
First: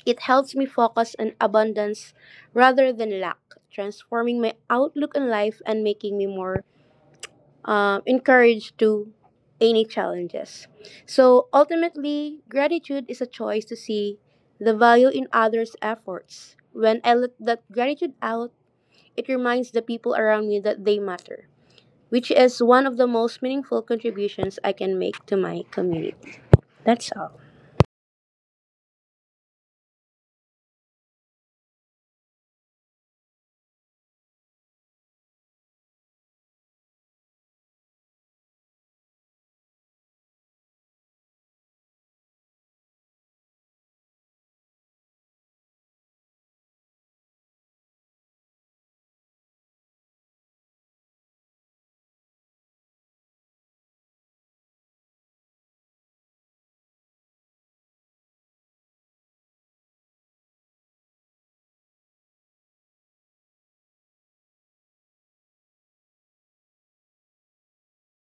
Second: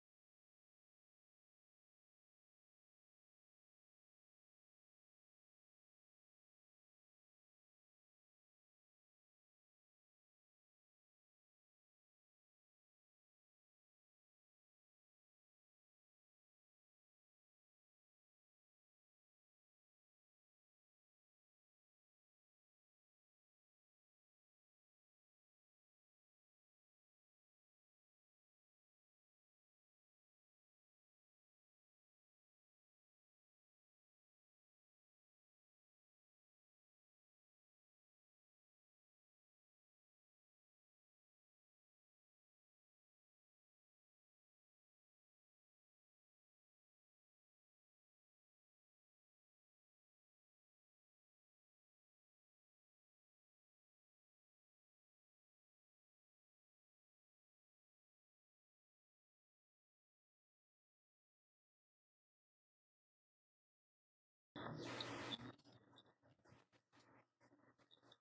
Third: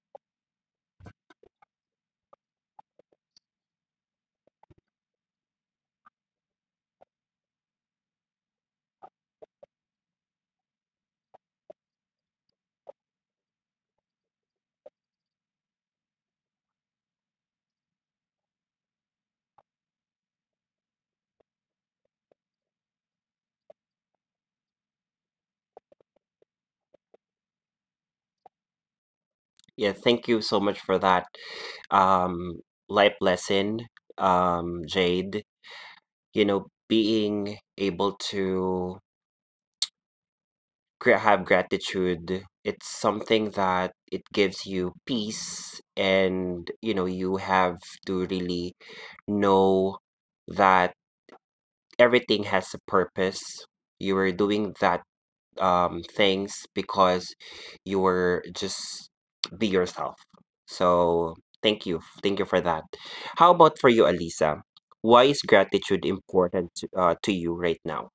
Speaker 2: it helps me focus on abundance rather than lack, transforming my outlook on life and making me more encouraged to any challenges. So ultimately, gratitude is a choice to see the value in others' efforts. When I let that gratitude out, it reminds the people around me that they matter, which is one of the most meaningful contributions I can make to my community. That's all.
Speaker 1: Yeah, thank you so much for that um life lesson, Jade. You know, being able to have gratitude, it's something that it gives you peace, and you know you have to really know that everything has a purpose. You were doing that things because you were just be yourself. So thank you for that. How about for you, Alisa? Why is gratitude important to you right now?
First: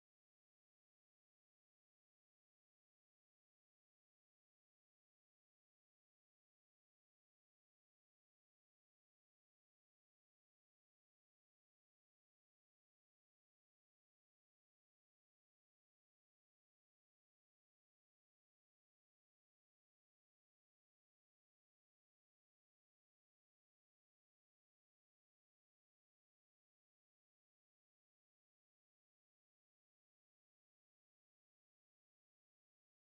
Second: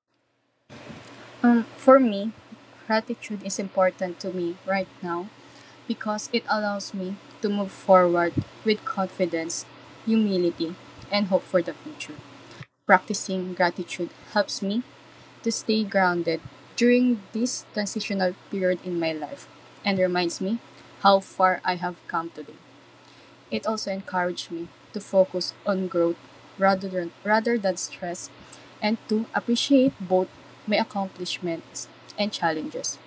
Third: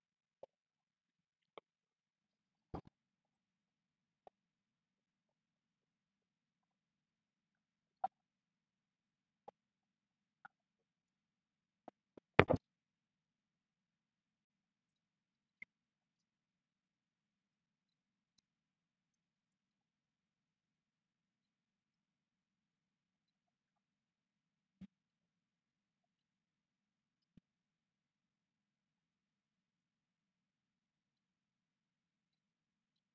Speaker 3: For me, gratitude is important to me right now because it allows me to move forward with confidence, humility, and hope for the future. Practicing gratitude helps me to stay grounded during this transitional period in my life and reminds me how far I have come today. It also encouraged me to focus on growth rather than stress and to appreciate both my accomplishments and challenges.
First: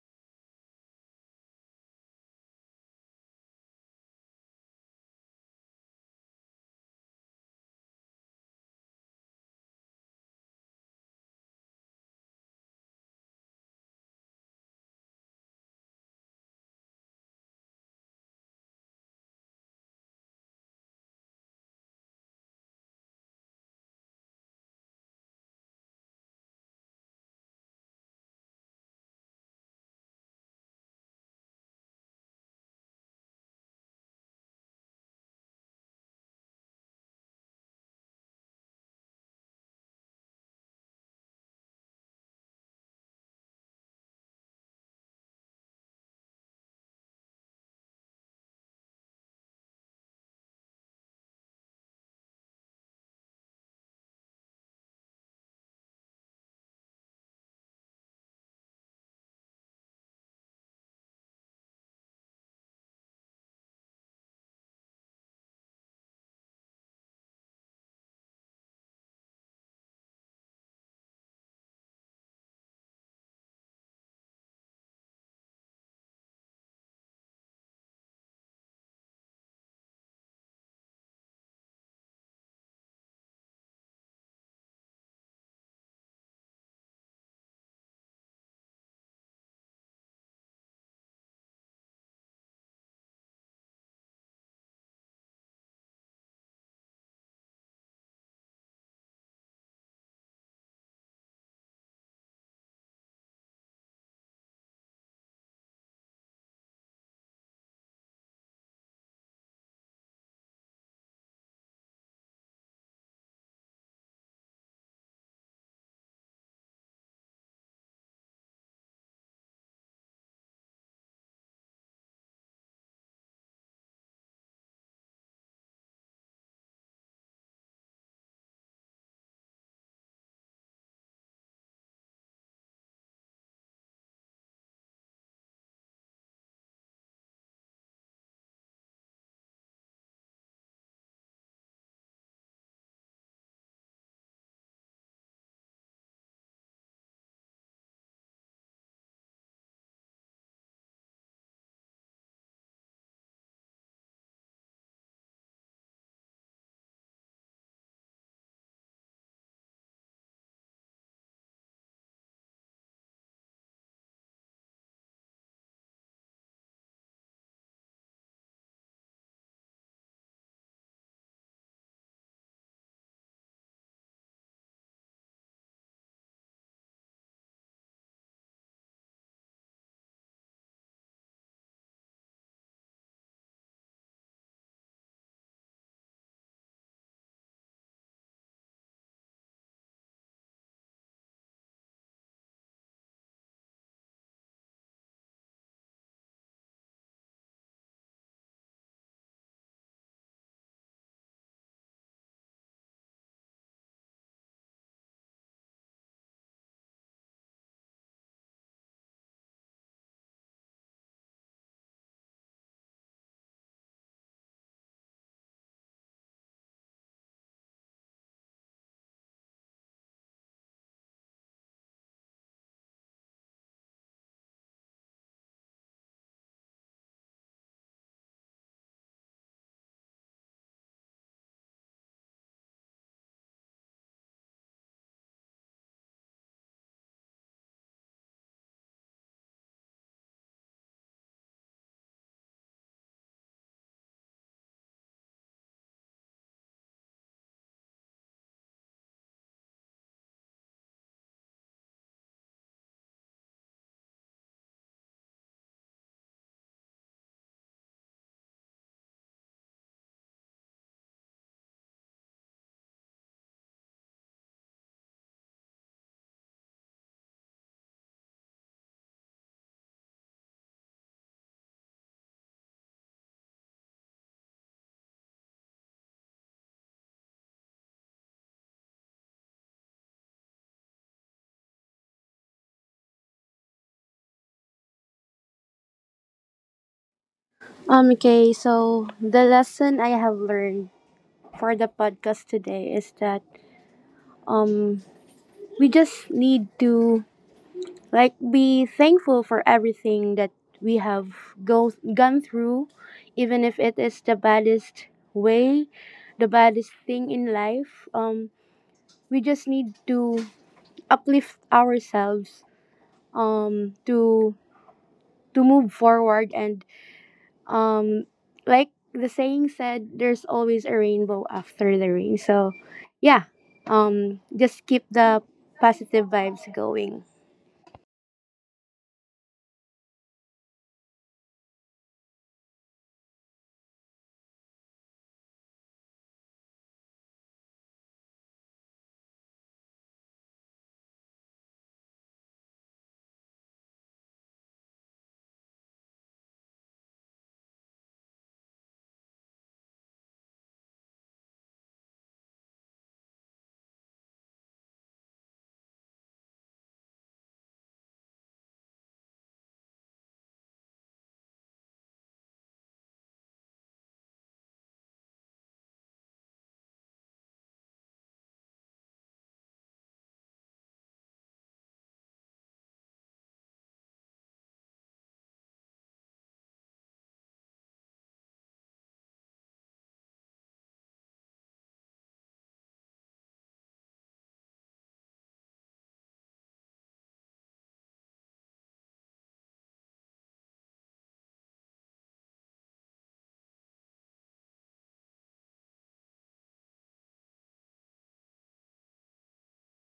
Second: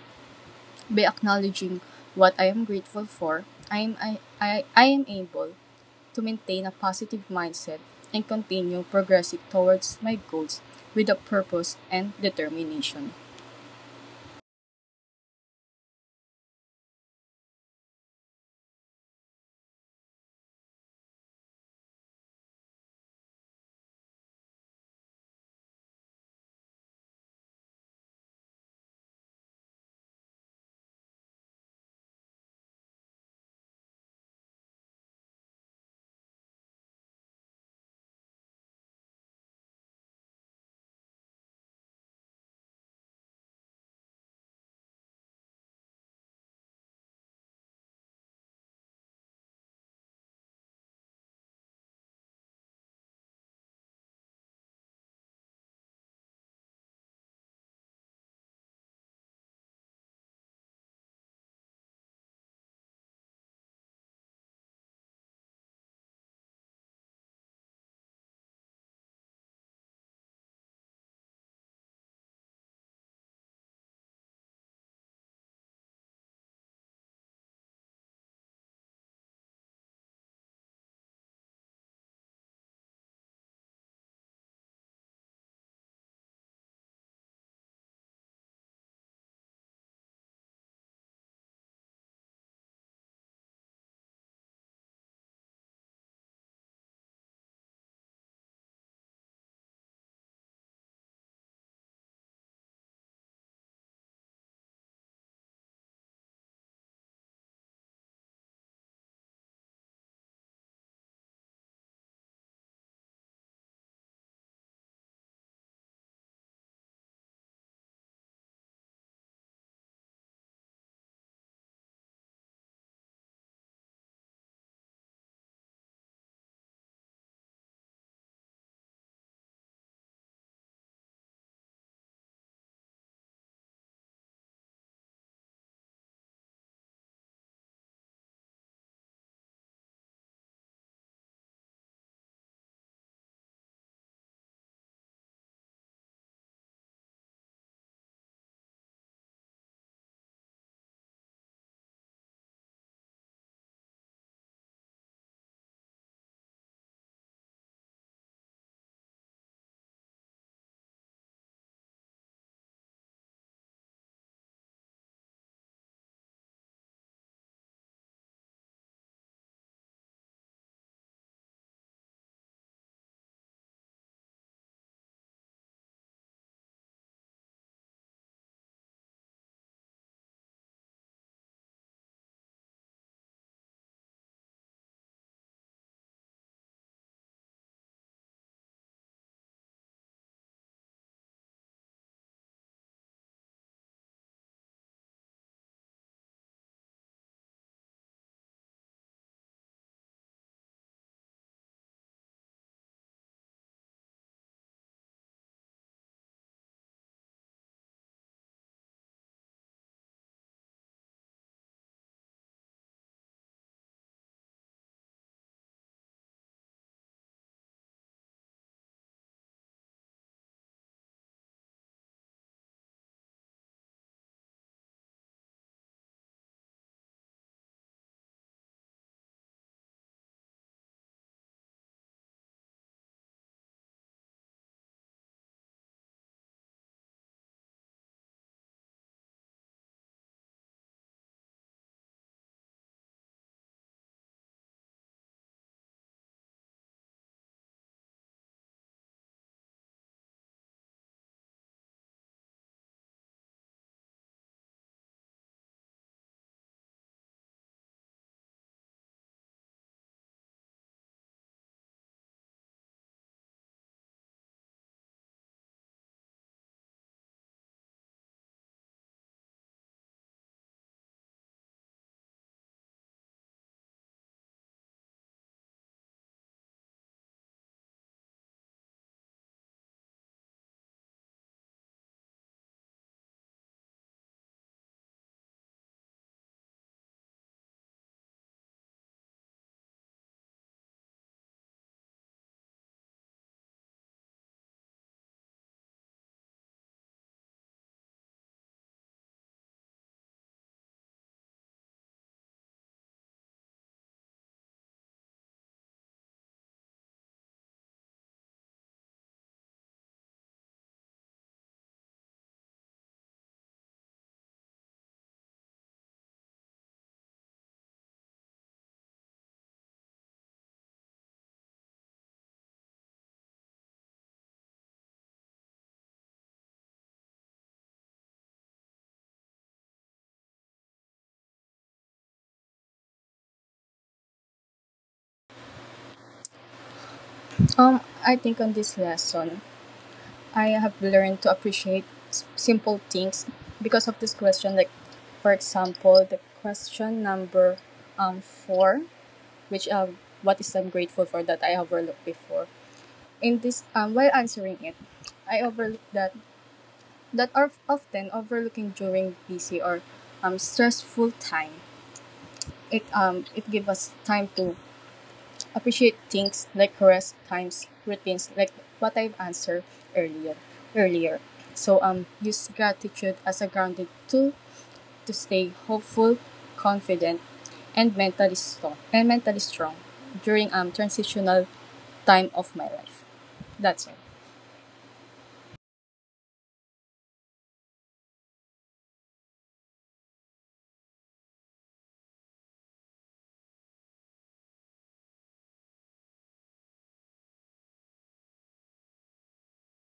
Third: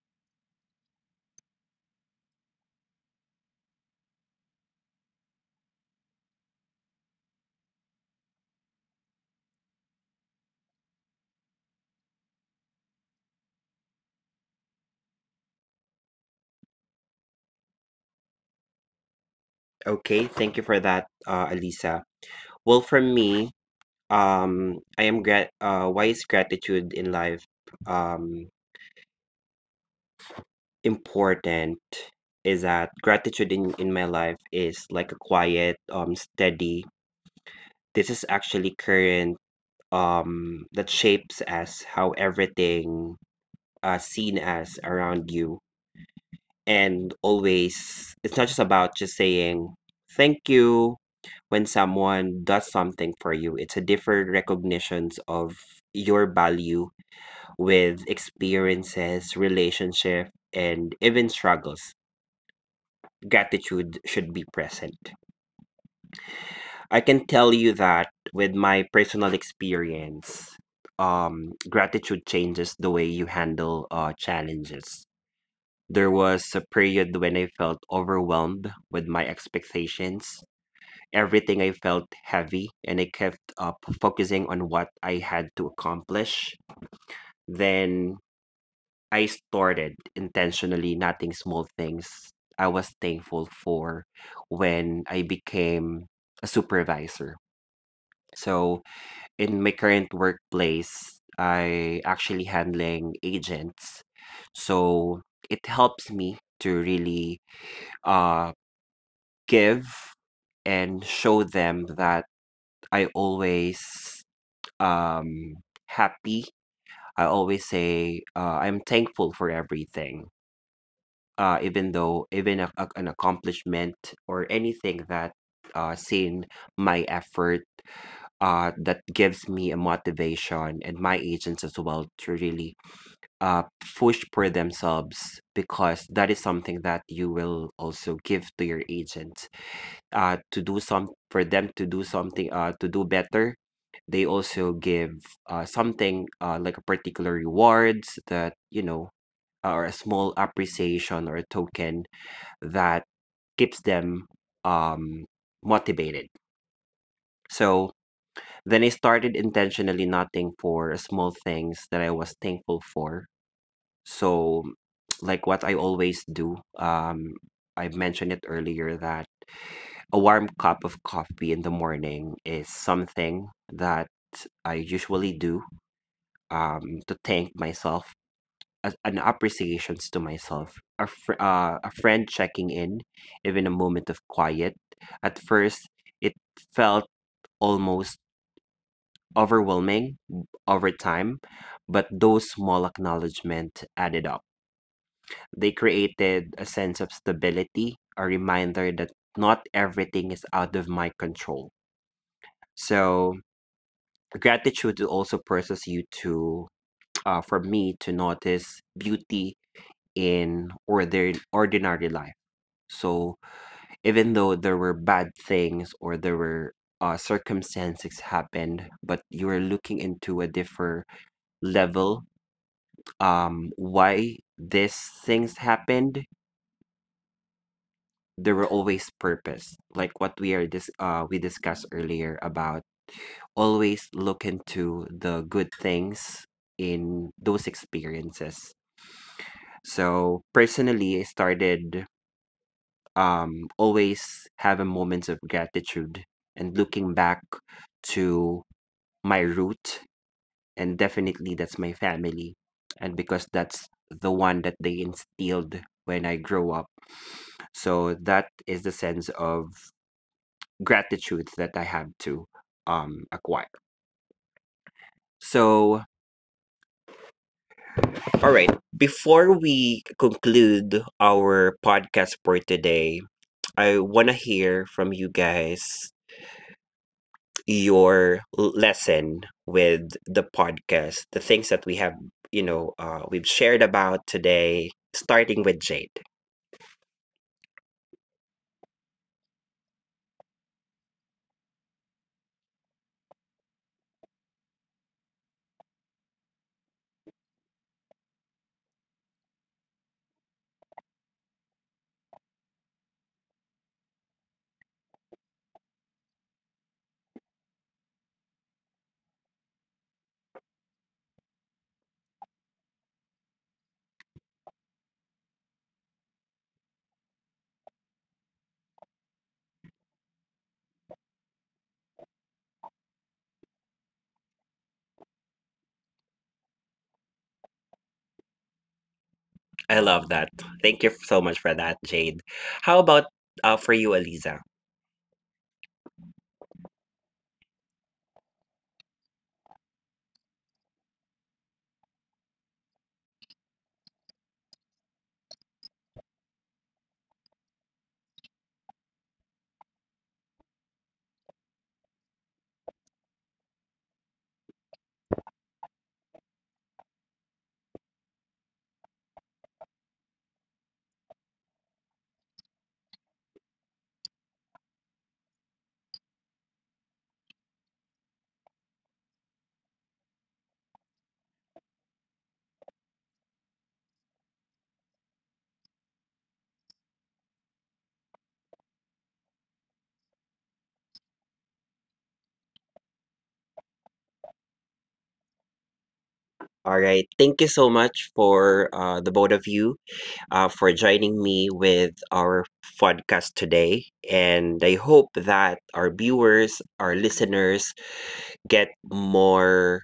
Speaker 3: By acknowledging what I am grateful for, I am able to maintain a positive mindset and continue progressing towards my goals with a purpose and determination.
Speaker 1: Okay, thank you for that, Alisa. Well, for me, I am grat why is gratitude in life, um important, is that gratitude in my life is like a quiet, steady. This is actually current that shapes as how everything seen as around you. And always, it's not just about just saying thank you when someone does something for you. It's a different recognitions of your value with experiences, relationship, and even struggles. Gratitude should be present. I can tell you that with my personal experience, gratitude changes the way you handle challenges. There was a period when I felt overwhelmed with my expectations. Everything I felt heavy, and I kept up focusing on what I had to accomplish. Then I started intentionally, nothing small things I was thankful for, when I became a supervisor. So in my current workplace, I actually handling agents. So it helps me to really uh, give and show them that I always um happy. I always say, I'm thankful for everything. Even though even an accomplishment or anything that seen my effort, that gives me a motivation, and my agents as well, to really uh, push for themselves, because that is something that you will also give to your agents, to do something, to do better. They also give something, like a particular rewards, that, you know, or a small appreciation or a token that keeps them um, motivated. So then I started intentionally nothing for small things that I was thankful for. So, like what I always do, I mentioned it earlier that a warm cup of coffee in the morning is something that I usually do, to thank myself, as an appreciations to myself. A, a friend checking in, even a moment of quiet. At first, it felt almost overwhelming over time, but those small acknowledgement added up. They created a sense of stability, a reminder that not everything is out of my control. So gratitude also process you to for me to notice beauty in order ordinary life. So even though there were bad things, or there were circumstances happened, but you are looking into a different level, why these things happened, there were always purpose, like what we are we discussed earlier about: always look into the good things in those experiences. So personally, I started always having moments of gratitude and looking back to my root, and definitely that's my family, and because that's the one that they instilled when I grow up. So that is the sense of gratitude that I have to acquire. So, all right, before we conclude our podcast for today, I want to hear from you guys your lesson with the podcast, the things that we have, you know, we've shared about today, starting with Jade.
Speaker 2: Okay, so the lesson I have learned for the podcast today is that um we just need to like be thankful for everything that we have go gone through, even if it is the baddest way the baddest thing in life. We just need to uplift ourselves um to to move forward. And Um, like the saying said, there's always a rainbow after the rain. So, yeah, just keep the positive vibes going.
Speaker 1: I love that. Thank you so much for that, Jade. How about for you, Aliza?
Speaker 3: Um, I think on this lesson, I have learned to appreciate simple things because of this question. Like, for example, the question number four, which what is I'm grateful for that I overlooked before. In this While answering it, I overlooked that are often overlooking during busy or stressful time. It gives us time to appreciate things like rest times, routines like what I've answered earlier earlier. So use gratitude as a grounding tool to stay hopeful, confident, and mentally strong during transitional time of my life. That's it.
Speaker 1: All right. Thank you so much for, the both of you, for joining me with our podcast today. And I hope that our viewers, our listeners, get more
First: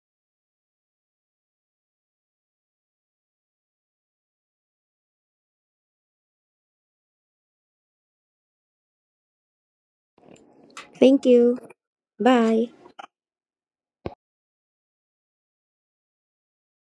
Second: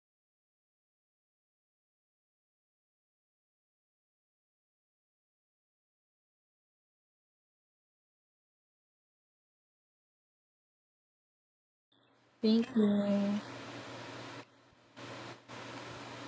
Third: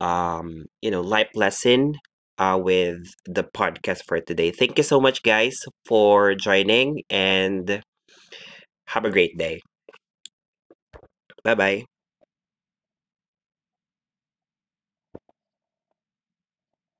Speaker 1: you know, life lesson, with the podcast for today. Thank you so much, guys, for joining, and have a great day.
Speaker 2: Thank
Speaker 1: Bye
Speaker 2: you.
Speaker 1: bye.
Speaker 3: Thank
Speaker 2: Bye.
Speaker 3: you.